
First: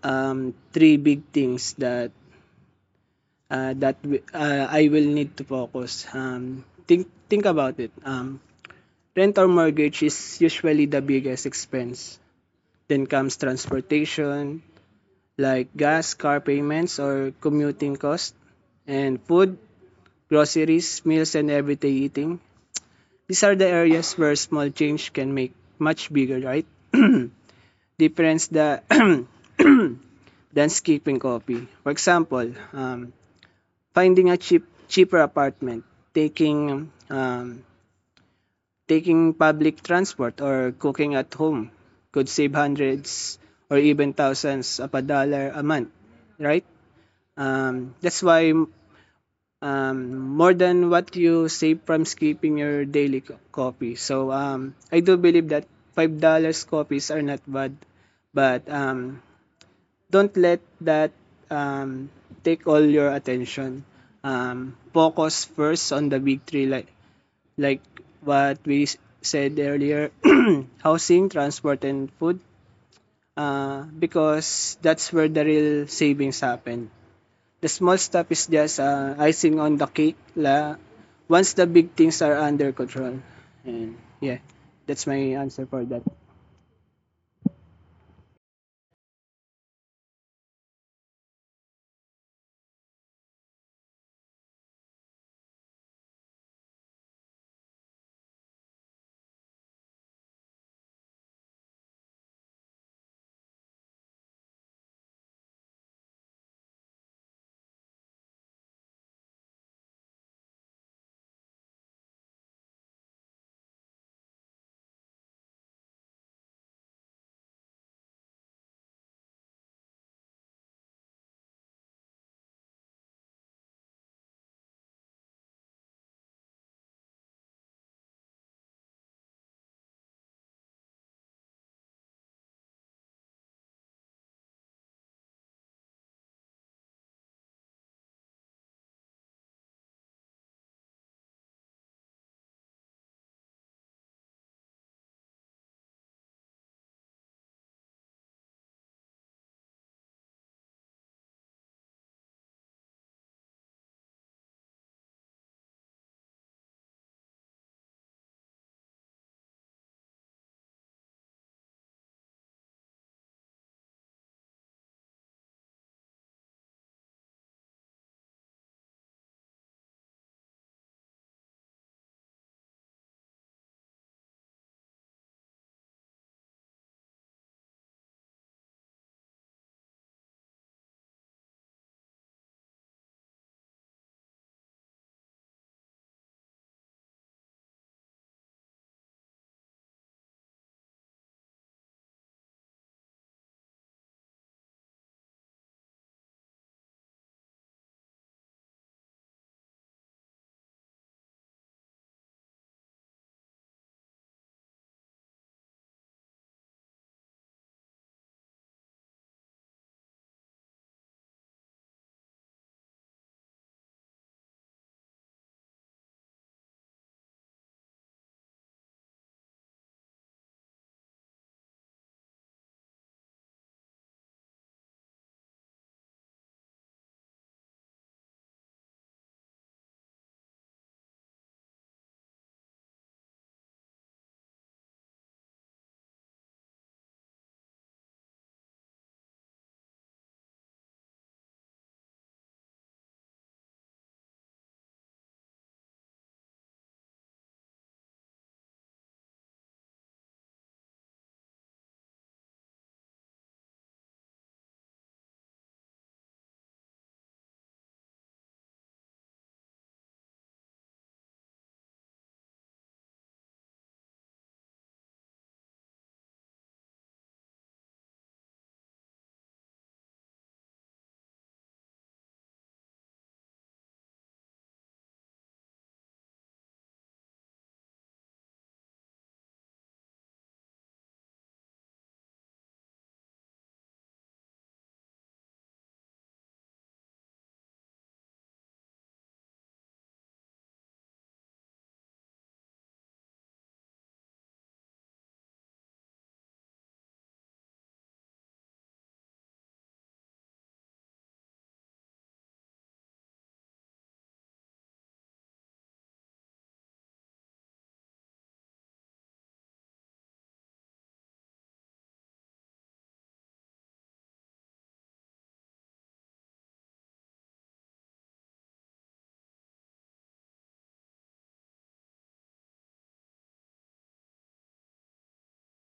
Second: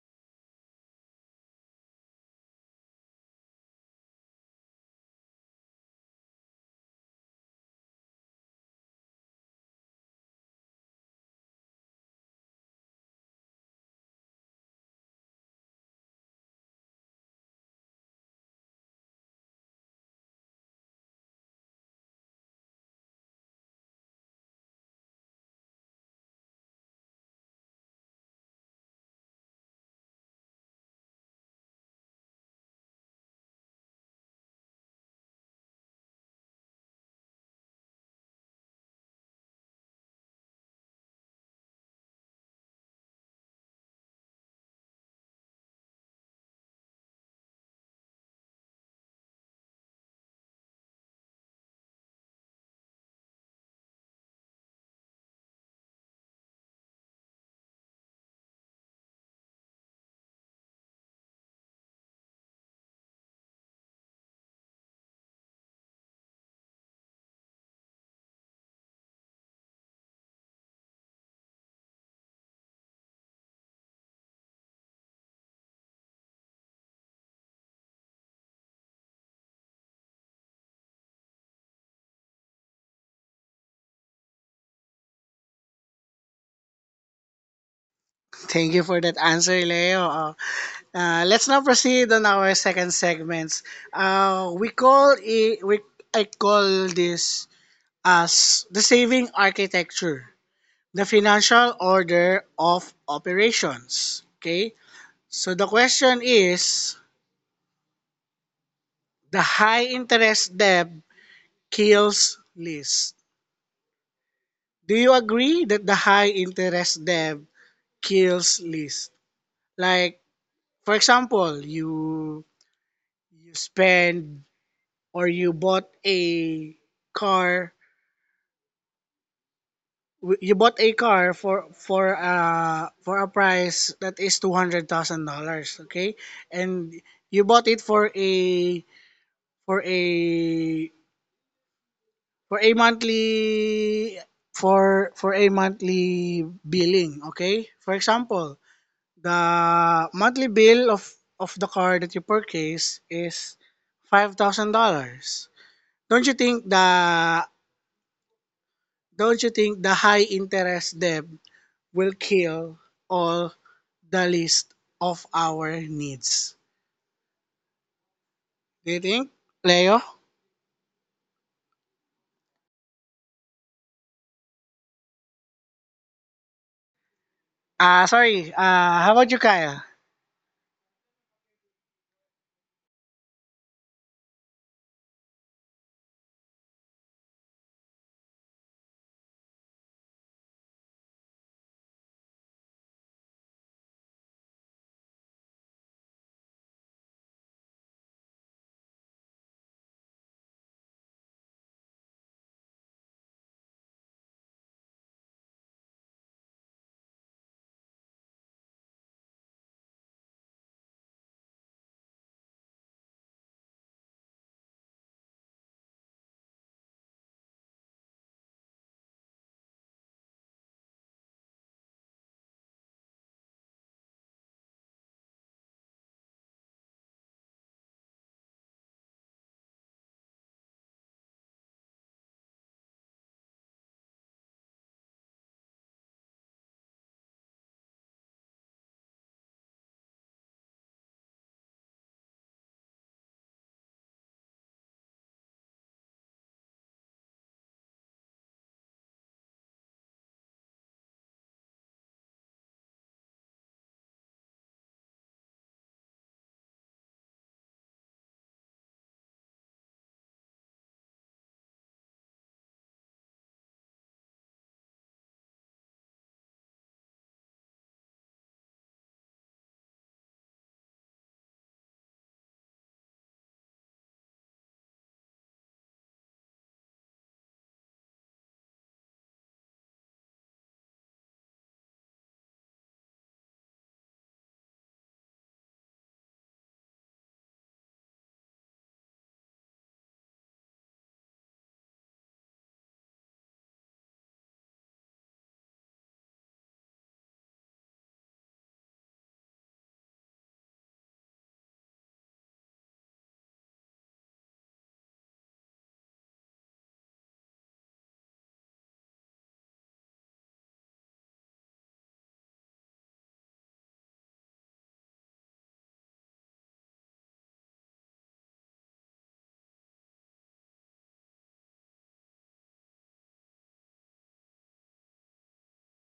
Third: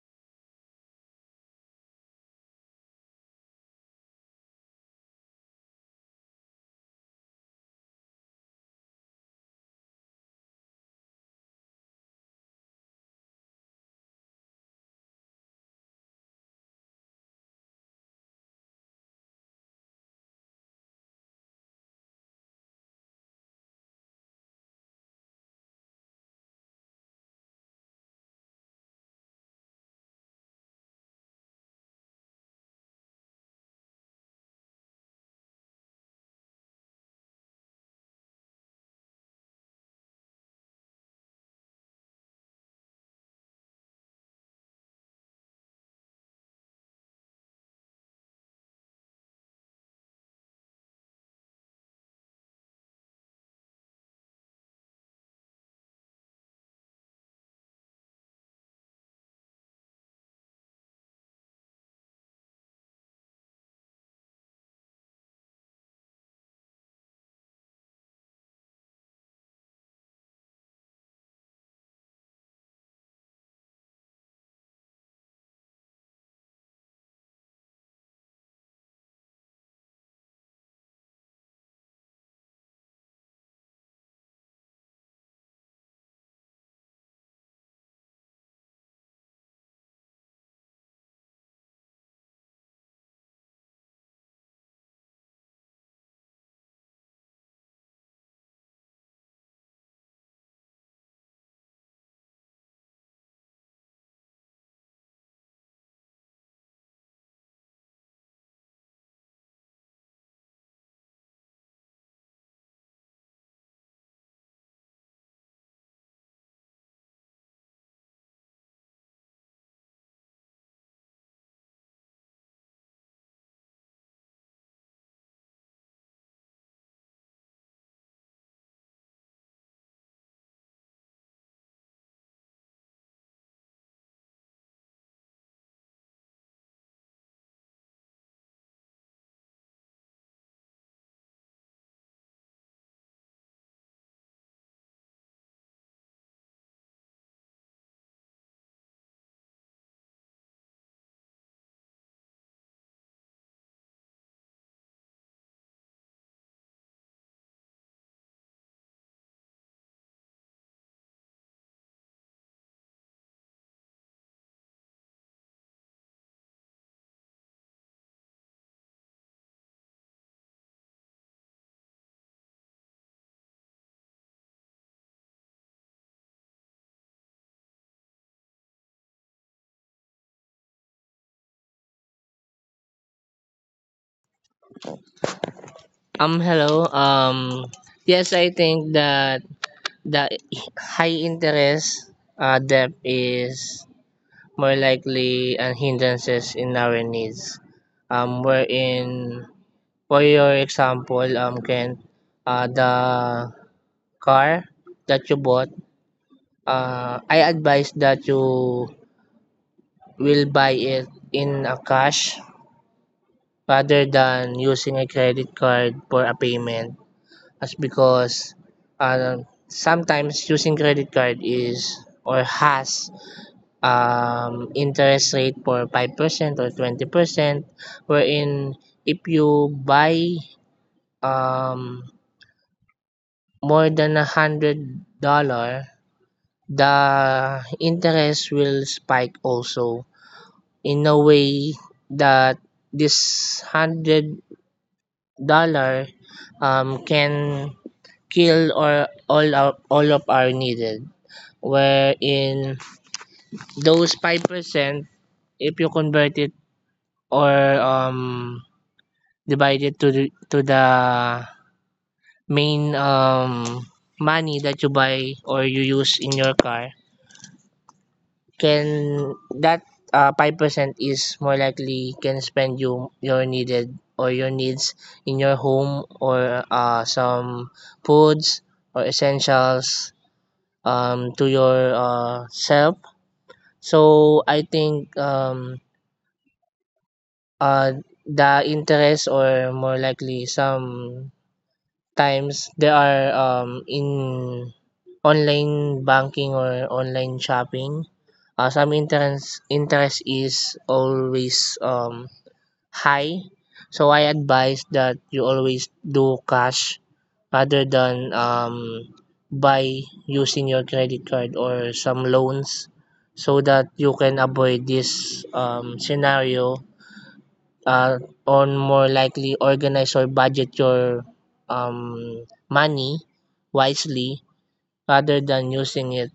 B: three big things that I will need to focus. Um, think about it. Rent or mortgage is usually the biggest expense. Then comes transportation, like gas, car payments, or commuting costs, and food, groceries, meals, and everyday eating. These are the areas where small change can make much bigger, right? [CLEARS THROAT] Difference the [CLEARS THROAT] than skipping coffee. For example, finding a cheaper apartment, taking um, taking public transport or cooking at home could save hundreds or even thousands of a dollar a month, right? That's why um, more than what you save from skipping your daily coffee. So I do believe that five dollars coffees are not bad, but don't let that um, take all your attention. Focus first on the big three, like like what we said earlier, [CLEARS THROAT] housing, transport, and food, because that's where the real savings happen. The small stuff is just icing on the cake. Once the big things are under control, and yeah, that's my answer for that.
A: Thank you for that answer, Leo. Let's now proceed on our second segments. We call it, we, I call this as the saving architecture, the financial order of operations. Okay? So the question is, the high interest debt kills list. Do you agree that the high interest debt kills list? Like, for example, you spend, or you bought a car, for for a price that is $200,000. Okay. And you bought it for a, for a for a monthly for a monthly billing. Okay, for example, the monthly bill of the car that you purchase is $5,000. don't you think the Don't you think the high interest debt will kill all the list of our needs? Do you think, Leo? Sorry. How about you, Kaya?
C: Hello. Yes, I think that the high interest debt is more likely an hindrances in our needs. Wherein, for your example, Ken, the car that you bought, I advise that you will buy it in a cash rather than using a credit card for a payment. That's because sometimes using credit card is or has, interest rate for 5% or 20%, wherein if you buy um, more than $100, the interest will spike also in a way that this $100 can kill or all of our needed, wherein those 5%, if you convert it or um, divide it to the main, money that you buy or you use in your car, can that 5% is more likely can spend you your needed or your needs in your home or some foods or essentials, to your self. So I think, uh, the interest, or more likely sometimes there are, in online banking or online shopping, some interest is always, high. So I advise that you always do cash rather than, by using your credit card or some loans, so that you can avoid this, scenario, uh, on more likely organize or budget your money wisely rather than using it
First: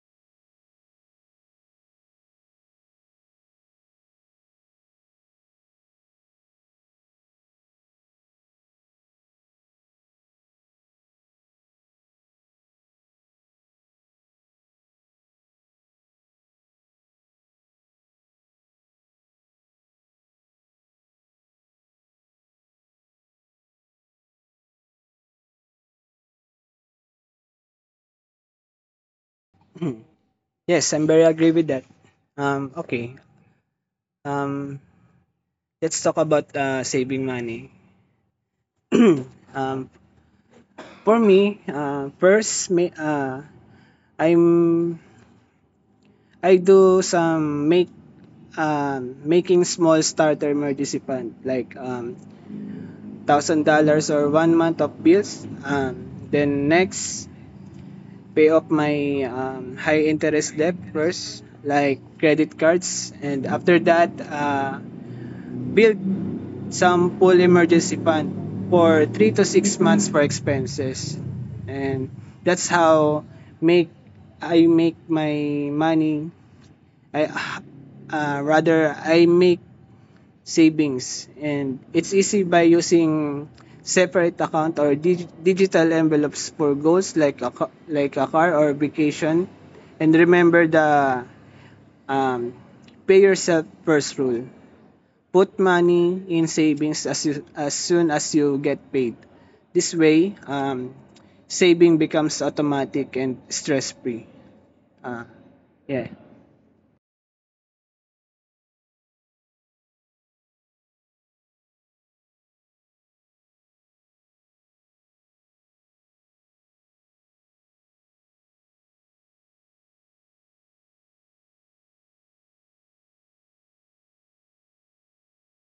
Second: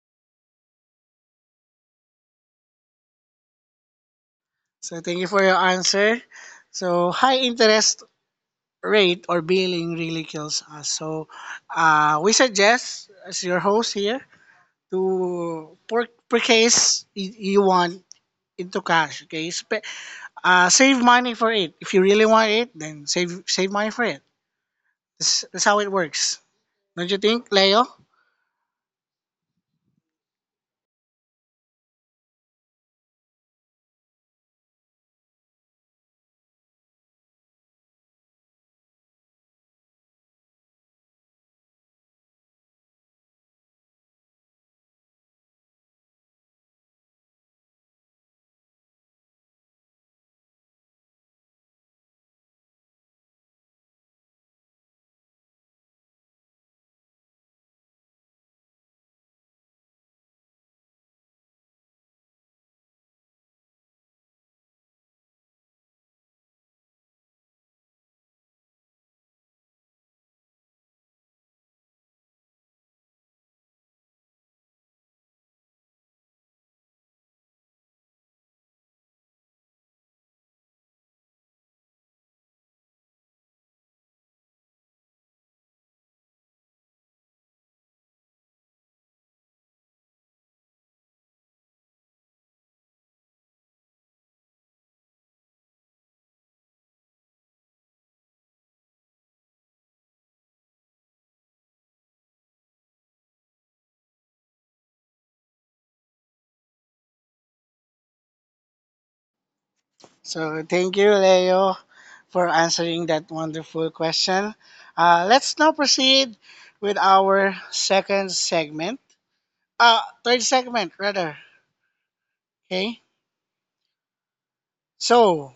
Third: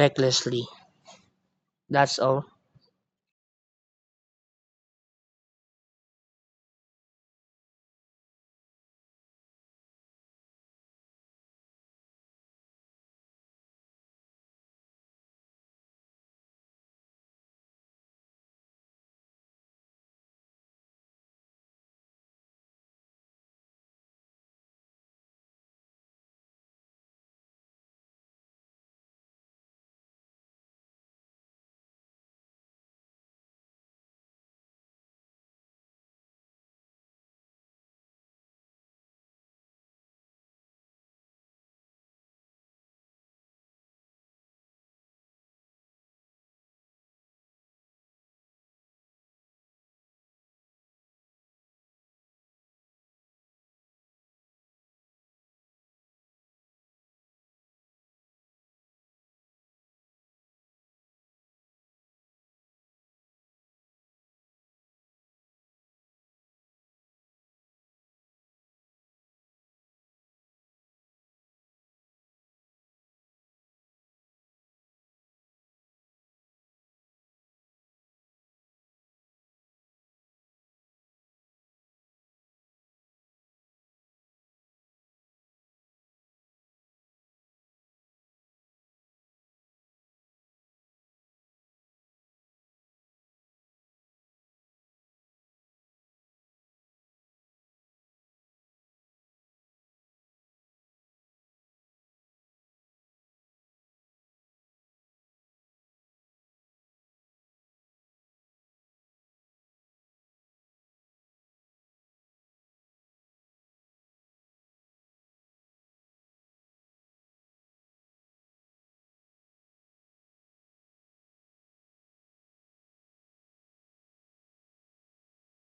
C: recklessly. That's all.
A: So thank you for your answer. So high interest rate or billing really kills us. So, we suggest, as your host here, to per case, you want into cash. Okay. Save money for it. If you really want it, then save money for it. That's how it works. Don't you think, Leo?
B: [CLEARS THROAT] Yes, I'm very agree with that. Okay. Um, let's talk about saving money. Um, for me, first, ma- I'm I do some making small starter emergency fund like thousand dollars or one month of bills. Then next, pay off my high interest debt first, like credit cards, and after that, build some full emergency fund for three to six months for expenses, and that's how make make my money. I uh, rather i make savings, and it's easy by using separate account or digital envelopes for goals like a car or vacation. And remember the um, pay yourself first rule. Put money in savings as, you, as soon as you get paid. This way, saving becomes automatic and stress-free. Uh, yeah.
A: So thank you, Leo, for answering that wonderful question. Let's now proceed with our second segment. Third segment, rather. Okay. So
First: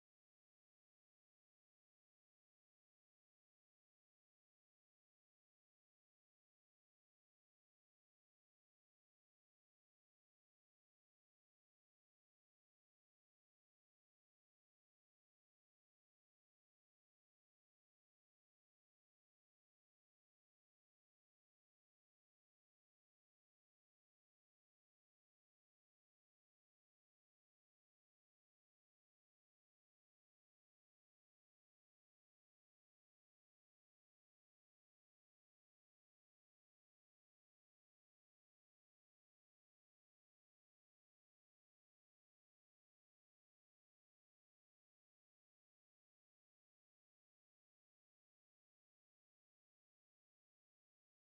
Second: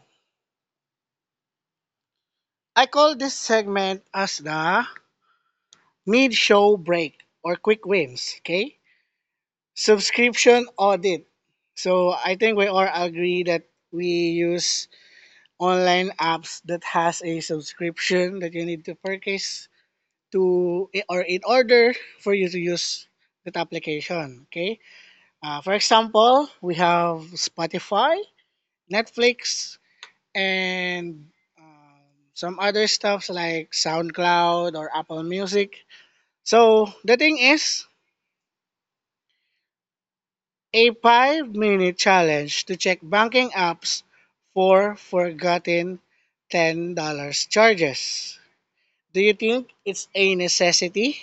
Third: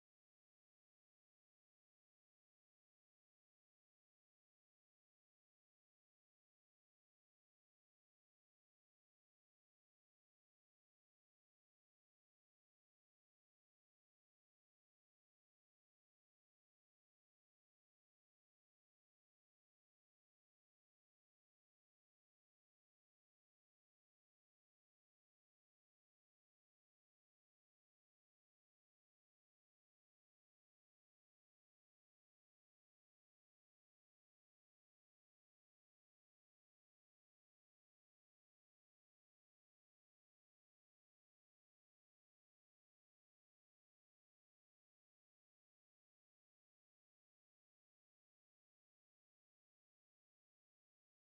A: I call this segment as the mid-show break or quick wins. Okay. Subscription audit. So I think we all agree that we use online apps that has a subscription that you need to purchase to or in order for you to use that application. Okay. For example, we have Spotify, Netflix, and um, some other stuffs like SoundCloud or Apple Music. So the thing is a 5-minute challenge to check banking apps for forgotten $10 charges. Do you think it's a necessity?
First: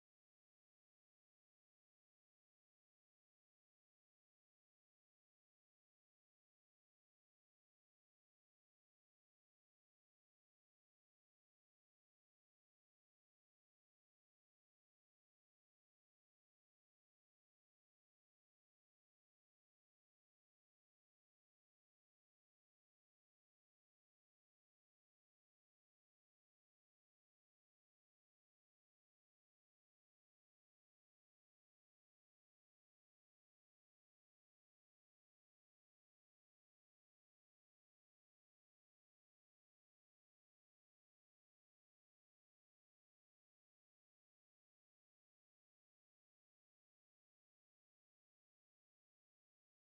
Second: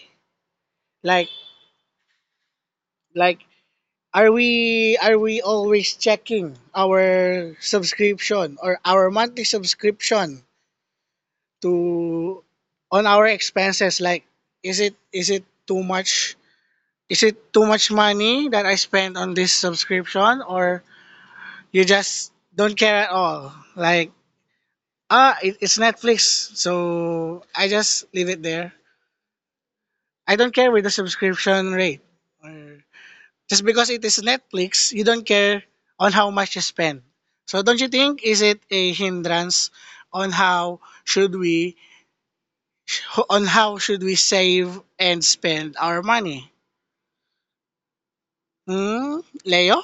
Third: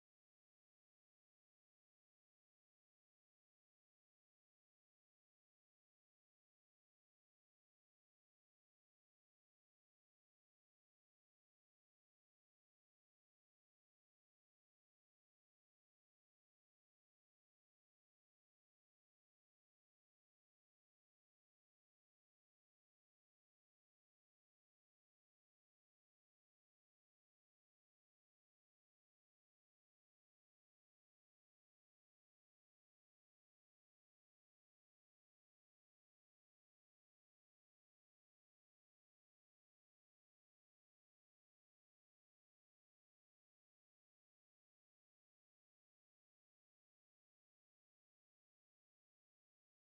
A: Like like, are we always checking our subscription or our monthly subscription to on our expenses? Like, is it is it too much is it too much money that I spend on this subscription? Or you just don't care at all, like, ah, it's Netflix, so I just leave it there. I don't care with the subscription rate, or. Just because it is Netflix, you don't care on how much you spend. So don't you think, is it a hindrance on how should we on how should we save and spend our money? Hmm, Leo?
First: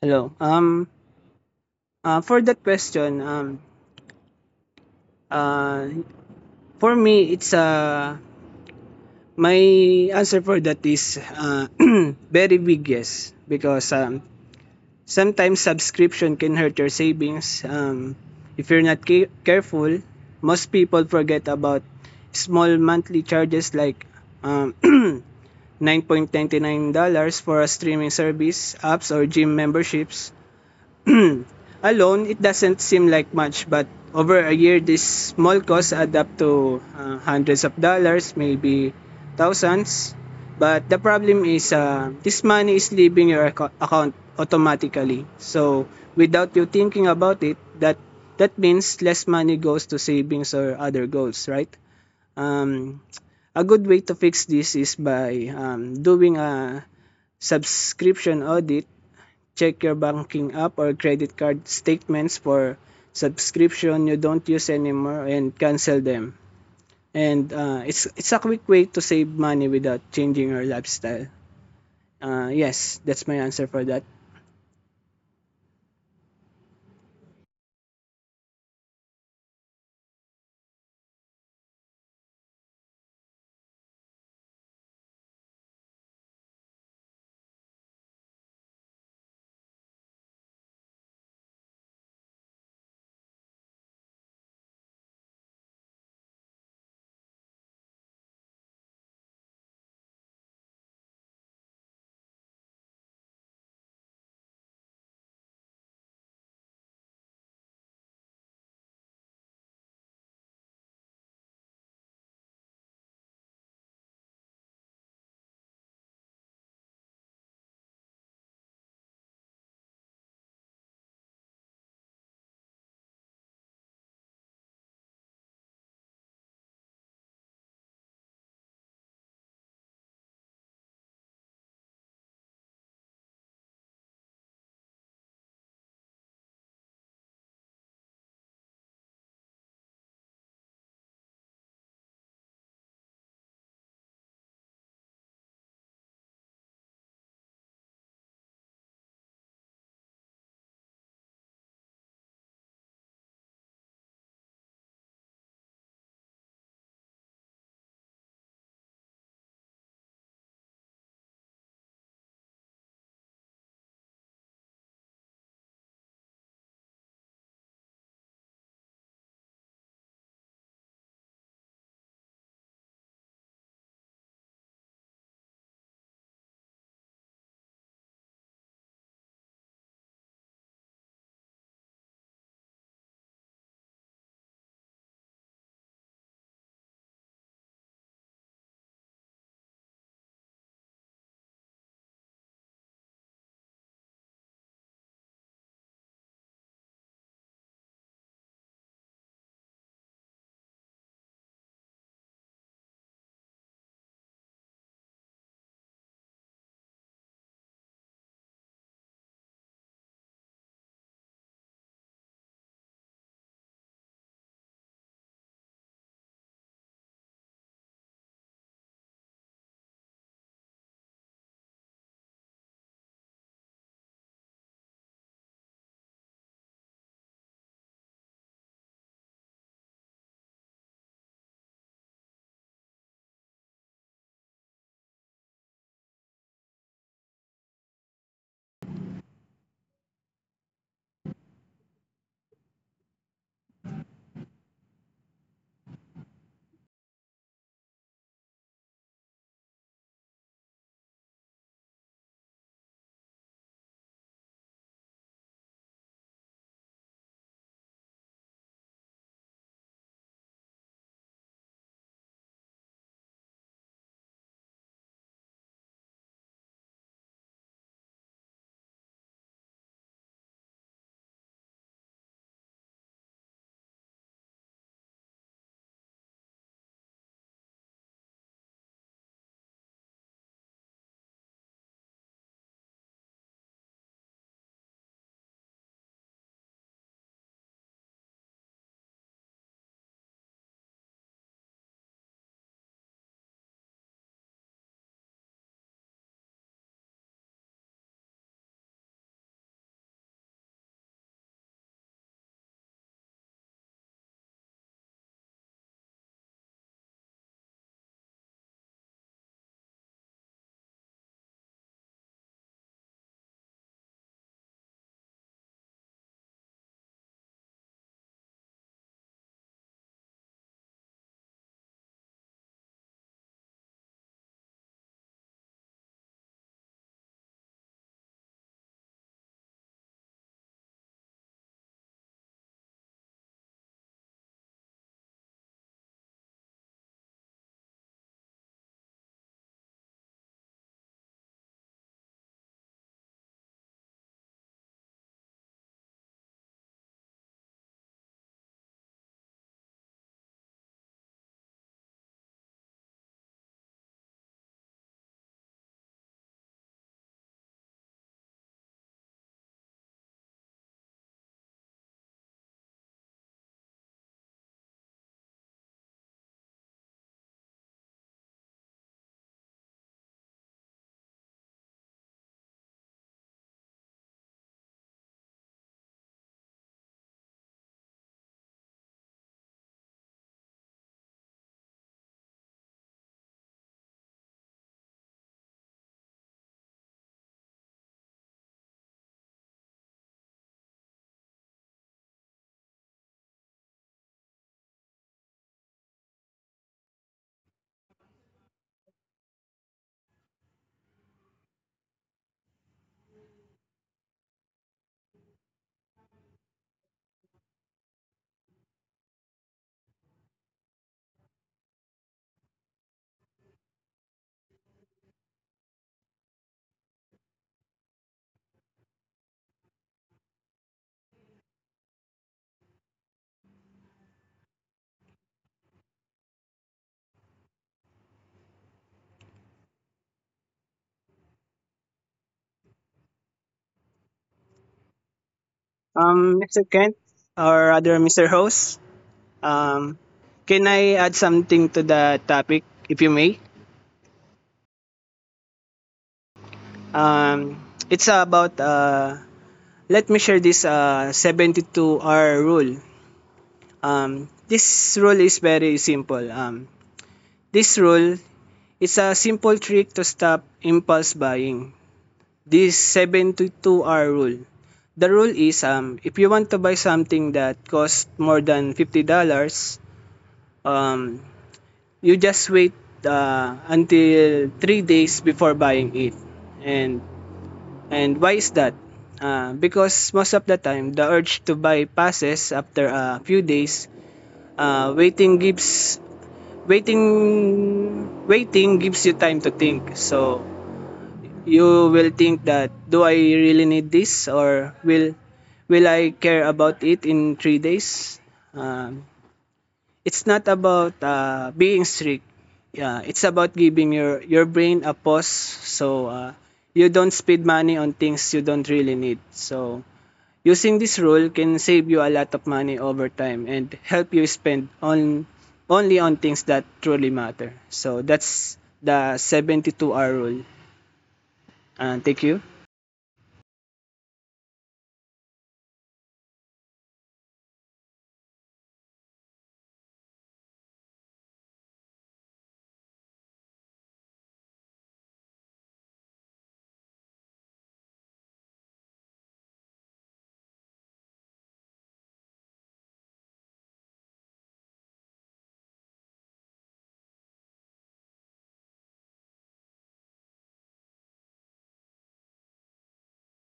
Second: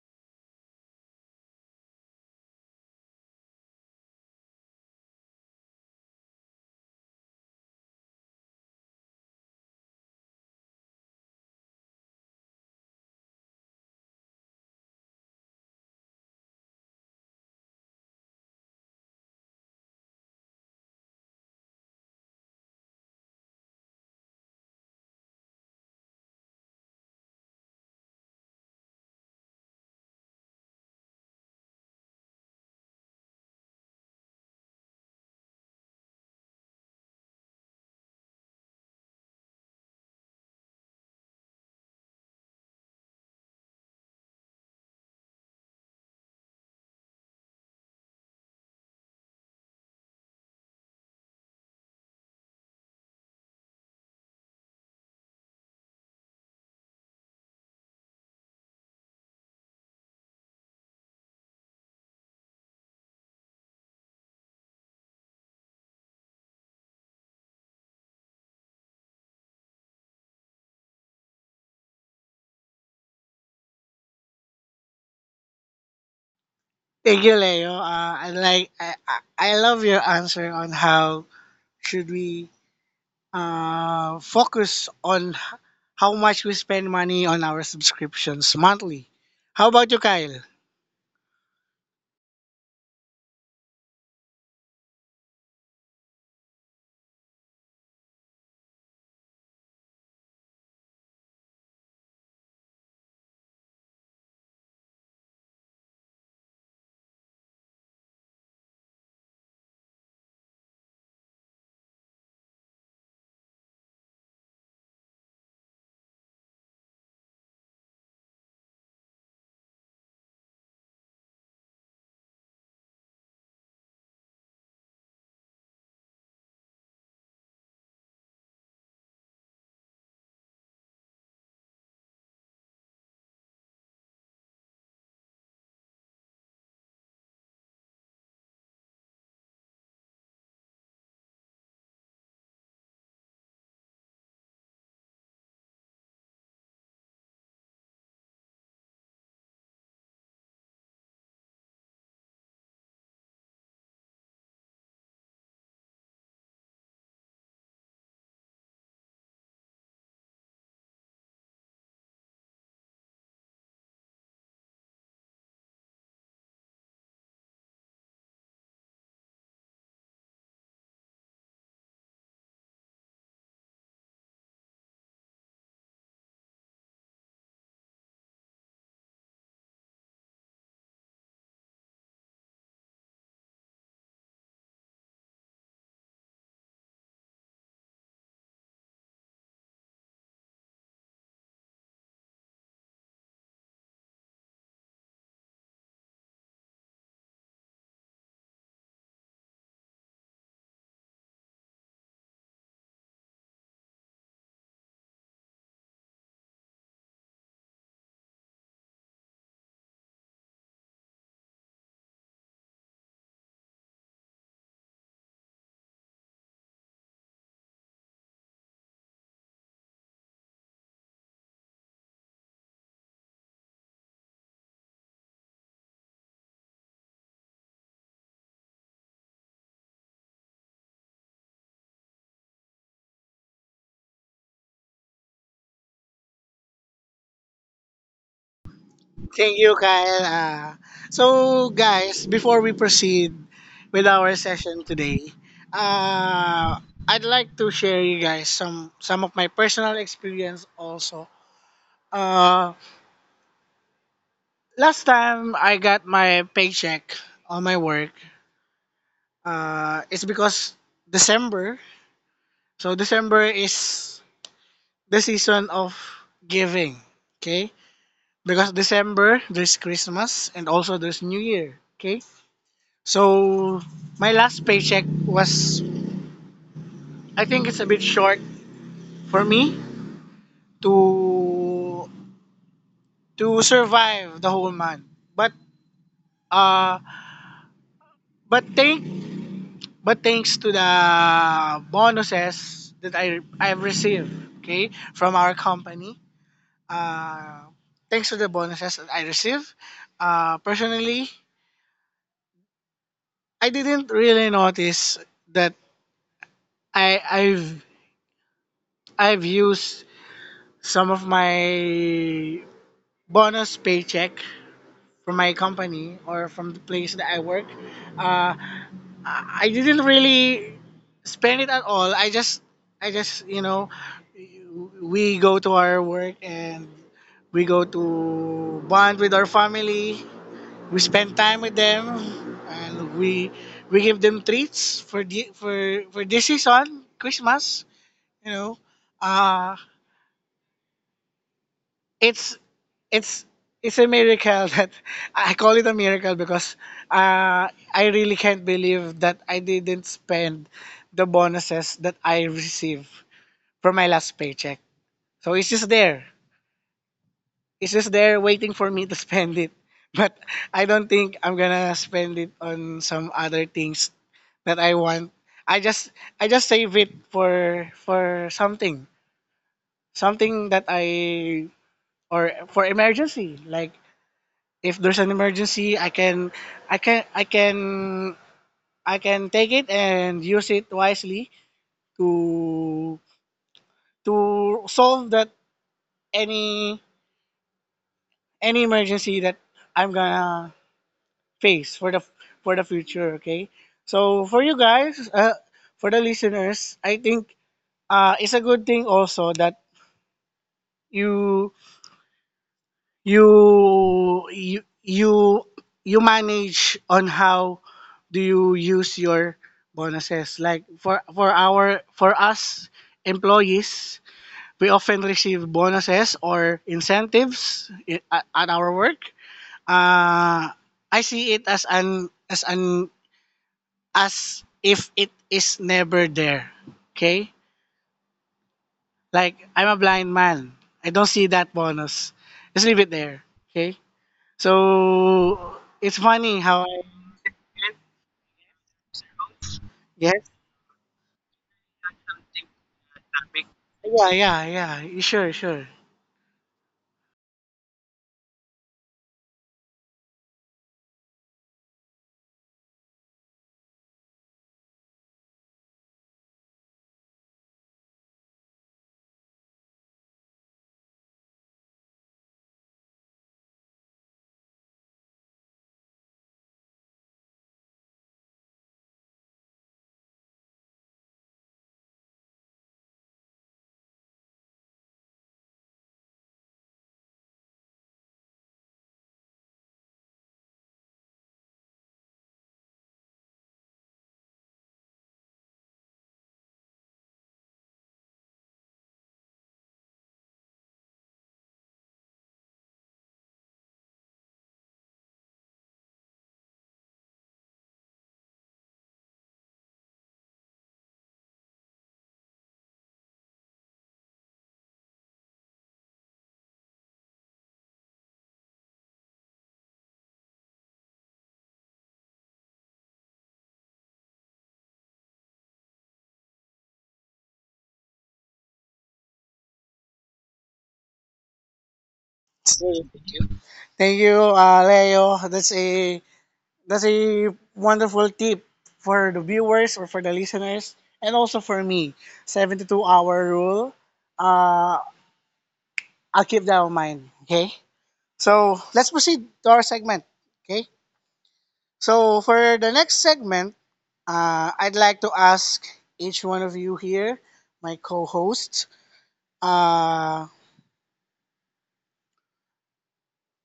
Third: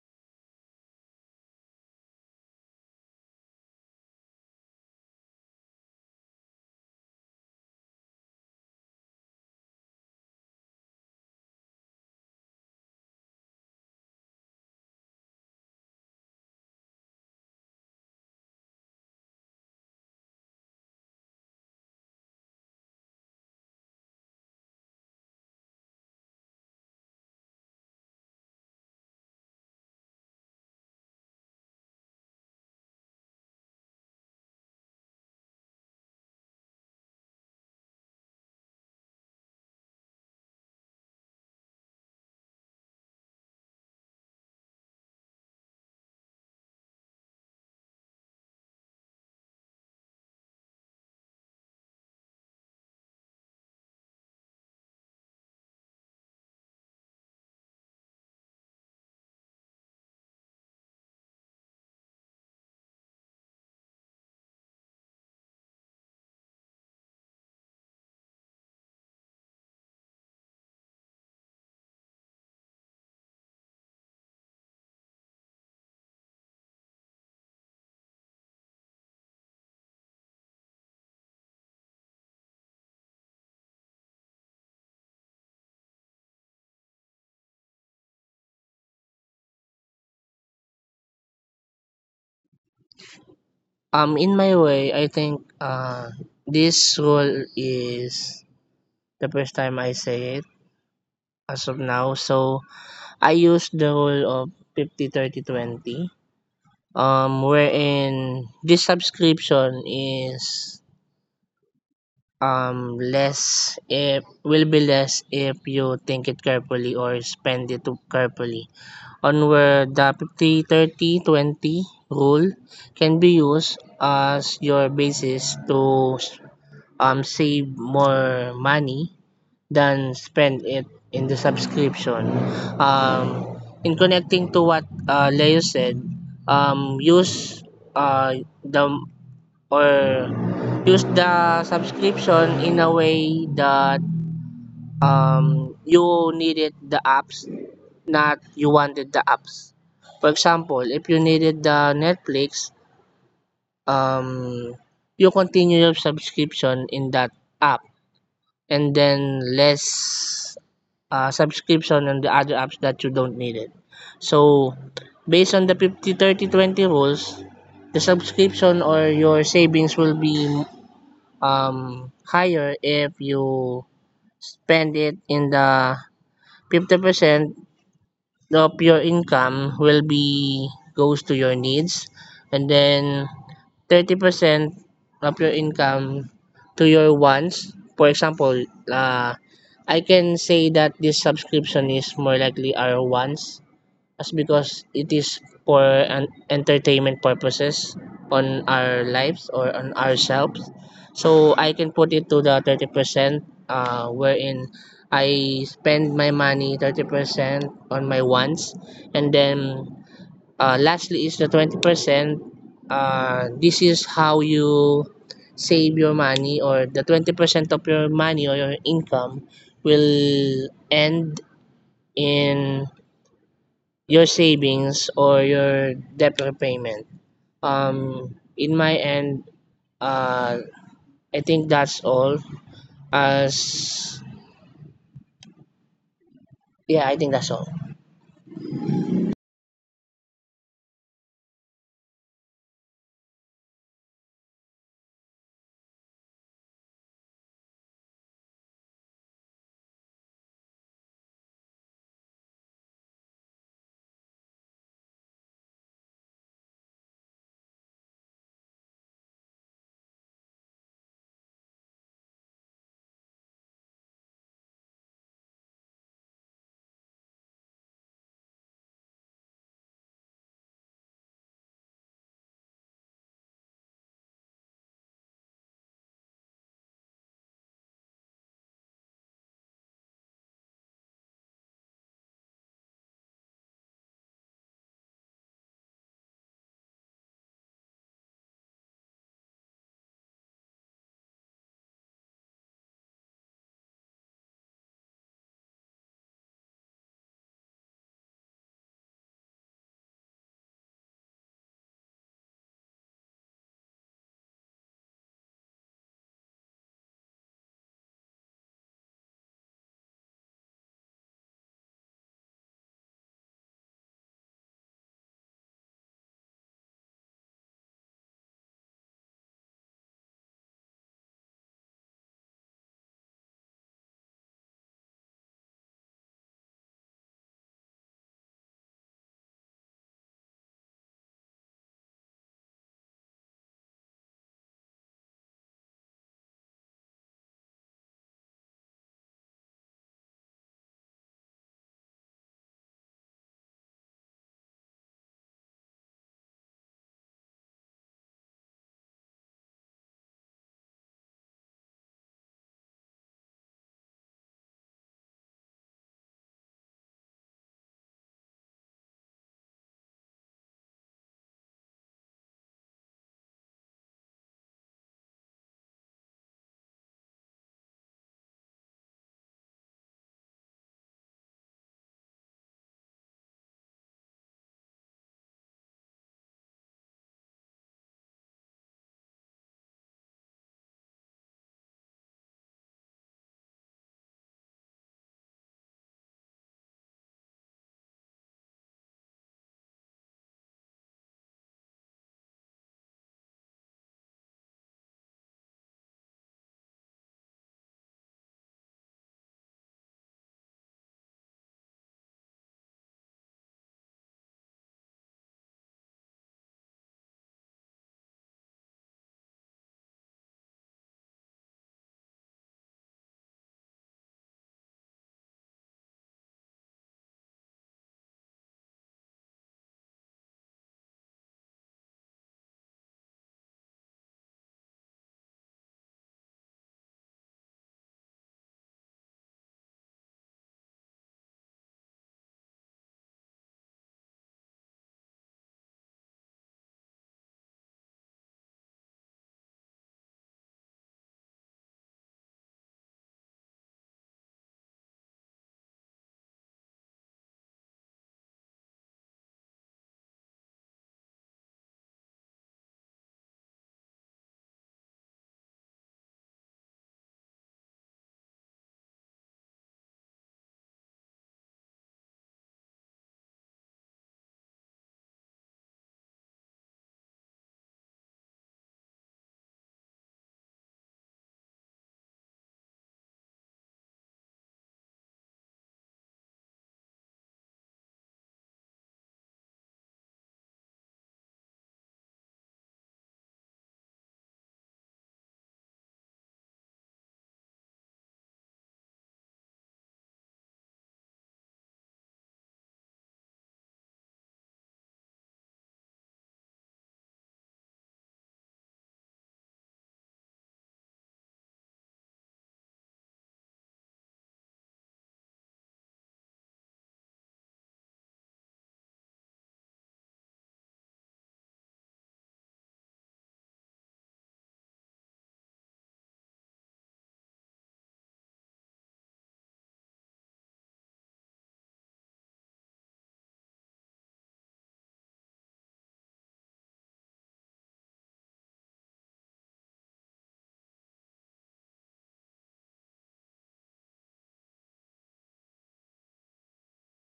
B: Hello. For that question, uh, for me, it's my answer for that is [CLEARS THROAT] very big yes because sometimes subscription can hurt your savings if you're not careful. Most people forget about small monthly charges like um, [CLEARS THROAT] $9.99 for a streaming service apps or gym memberships. [CLEARS THROAT] Alone, it doesn't seem like much, but over a year, these small costs add up to hundreds of dollars, maybe thousands. But the problem is, this money is leaving your account automatically. So, without you thinking about it, that means less money goes to savings or other goals, right? Um, a good way to fix this is by doing a subscription audit. Check your banking app or credit card statements for subscription you don't use anymore and cancel them. And uh, it's a quick way to save money without changing your lifestyle. Yes, that's my answer for that.
A: Thank you, Leo. I I love your answer on how should we, focus on how much we spend money on our subscriptions monthly. How about you, Kyle?
C: In my way, I think this rule is the first time I say it as of now. So I use the rule of 50, 30, 20. Wherein this subscription is less, if will be less if you think it carefully or spend it too carefully, on where the 50 30 20 rule can be used as your basis to save more money than spend it in the subscription, um in connecting to what Leo said. Use uh the or use the subscription in a way that, you needed the apps, not you wanted the apps. For example, if you needed the Netflix, um, you continue your subscription in that app, and then less subscription on the other apps that you don't need it. So, based on the 50 30 20 rules, the subscription or your savings will be higher if you spend it in the 50% of your income will be goes to your needs, and then 30% of your income to your wants. For example uh, I can say that this subscription is more likely our wants as because it is for an entertainment purposes on our lives or on ourselves. So I can put it to the 30%, wherein I spend my money 30% on my wants. And then lastly is the 20%. This is how you save your money, or the 20% of your money or your income will end in your savings or your debt repayment. In my end, uh, I think that's all. As Yeah, I think that's all.
A: Thank you, Kyle. So, guys, before we proceed with our session today, I'd like to share you guys some of my personal experience also. Uh, Last time I got my paycheck on my work, it's because December. So December is the season of giving. Okay, because December there's Christmas and also there's New Year. Okay. So my last paycheck was, I think, it's a bit short for me to to survive the whole month. But, uh but thank but thanks to the bonuses that I've received, okay, from our company. Uh Thanks to the bonuses that I received. Personally, I didn't really notice that I I've I've used some of my bonus paycheck from my company or from the place that I work. Uh, I didn't really spend it at all. I just, you know, we go to our work and we go to bond with our family. We spend time with them, and we give them treats for the for this season, Christmas. You know, uh, it's it's it's a miracle [LAUGHS] that — I call it a miracle because, I really can't believe that I didn't spend the bonuses that I received from my last paycheck. So it's just there. It's just there waiting for me to [LAUGHS] spend it. But I don't think I'm gonna spend it on some other things that I want. I just I just save it for something. Something that I or for emergency. Like, if there's an emergency, I can I can I can take it and use it wisely to to solve that, any any emergency that I'm gonna face for the future. Okay. So for you guys, for the listeners, I think, it's a good thing also that you you you you you manage on how do you use your bonuses. Like, for our for us employees, we often receive bonuses or incentives at our work. uh I see it as an as an, as if it is never there. Okay. Like, I'm a blind man. I don't see that bonus. Just leave it there. Okay. So it's funny how
B: Mr.
A: I —
B: Kent or other Mr. Host, um,
A: yes,
B: can I add something to the topic, if you may?
A: yeah, yeah, yeah, sure, sure.
B: Um, it's about let me share this 72 hour rule. This rule is very simple. This rule is a simple trick to stop impulse buying. This 72 hour rule. The rule is if you want to buy something that costs more than $50, um you just wait until 3 days before buying it. And and why is that? Because most of the time the urge to buy passes after a few days. Waiting gives waiting waiting gives you time to think. So you will think that do I really need this, or will I care about it in three days? Um, it's not about being strict. Yeah, it's about giving your brain a pause, so you don't spend money on things you don't really need. So using this rule can save you a lot of money over time and help you spend on only on things that truly matter. So that's the 72 hour rule. And thank you.
A: Sure. Thank you, Leo. That's a wonderful tip for the viewers or for the listeners, and also for me. 72-hour rule. Uh, I'll keep that in mind. Okay. So let's proceed to our segment. Okay. So for the next segment, I'd like to ask each one of you here, my co-hosts. uh,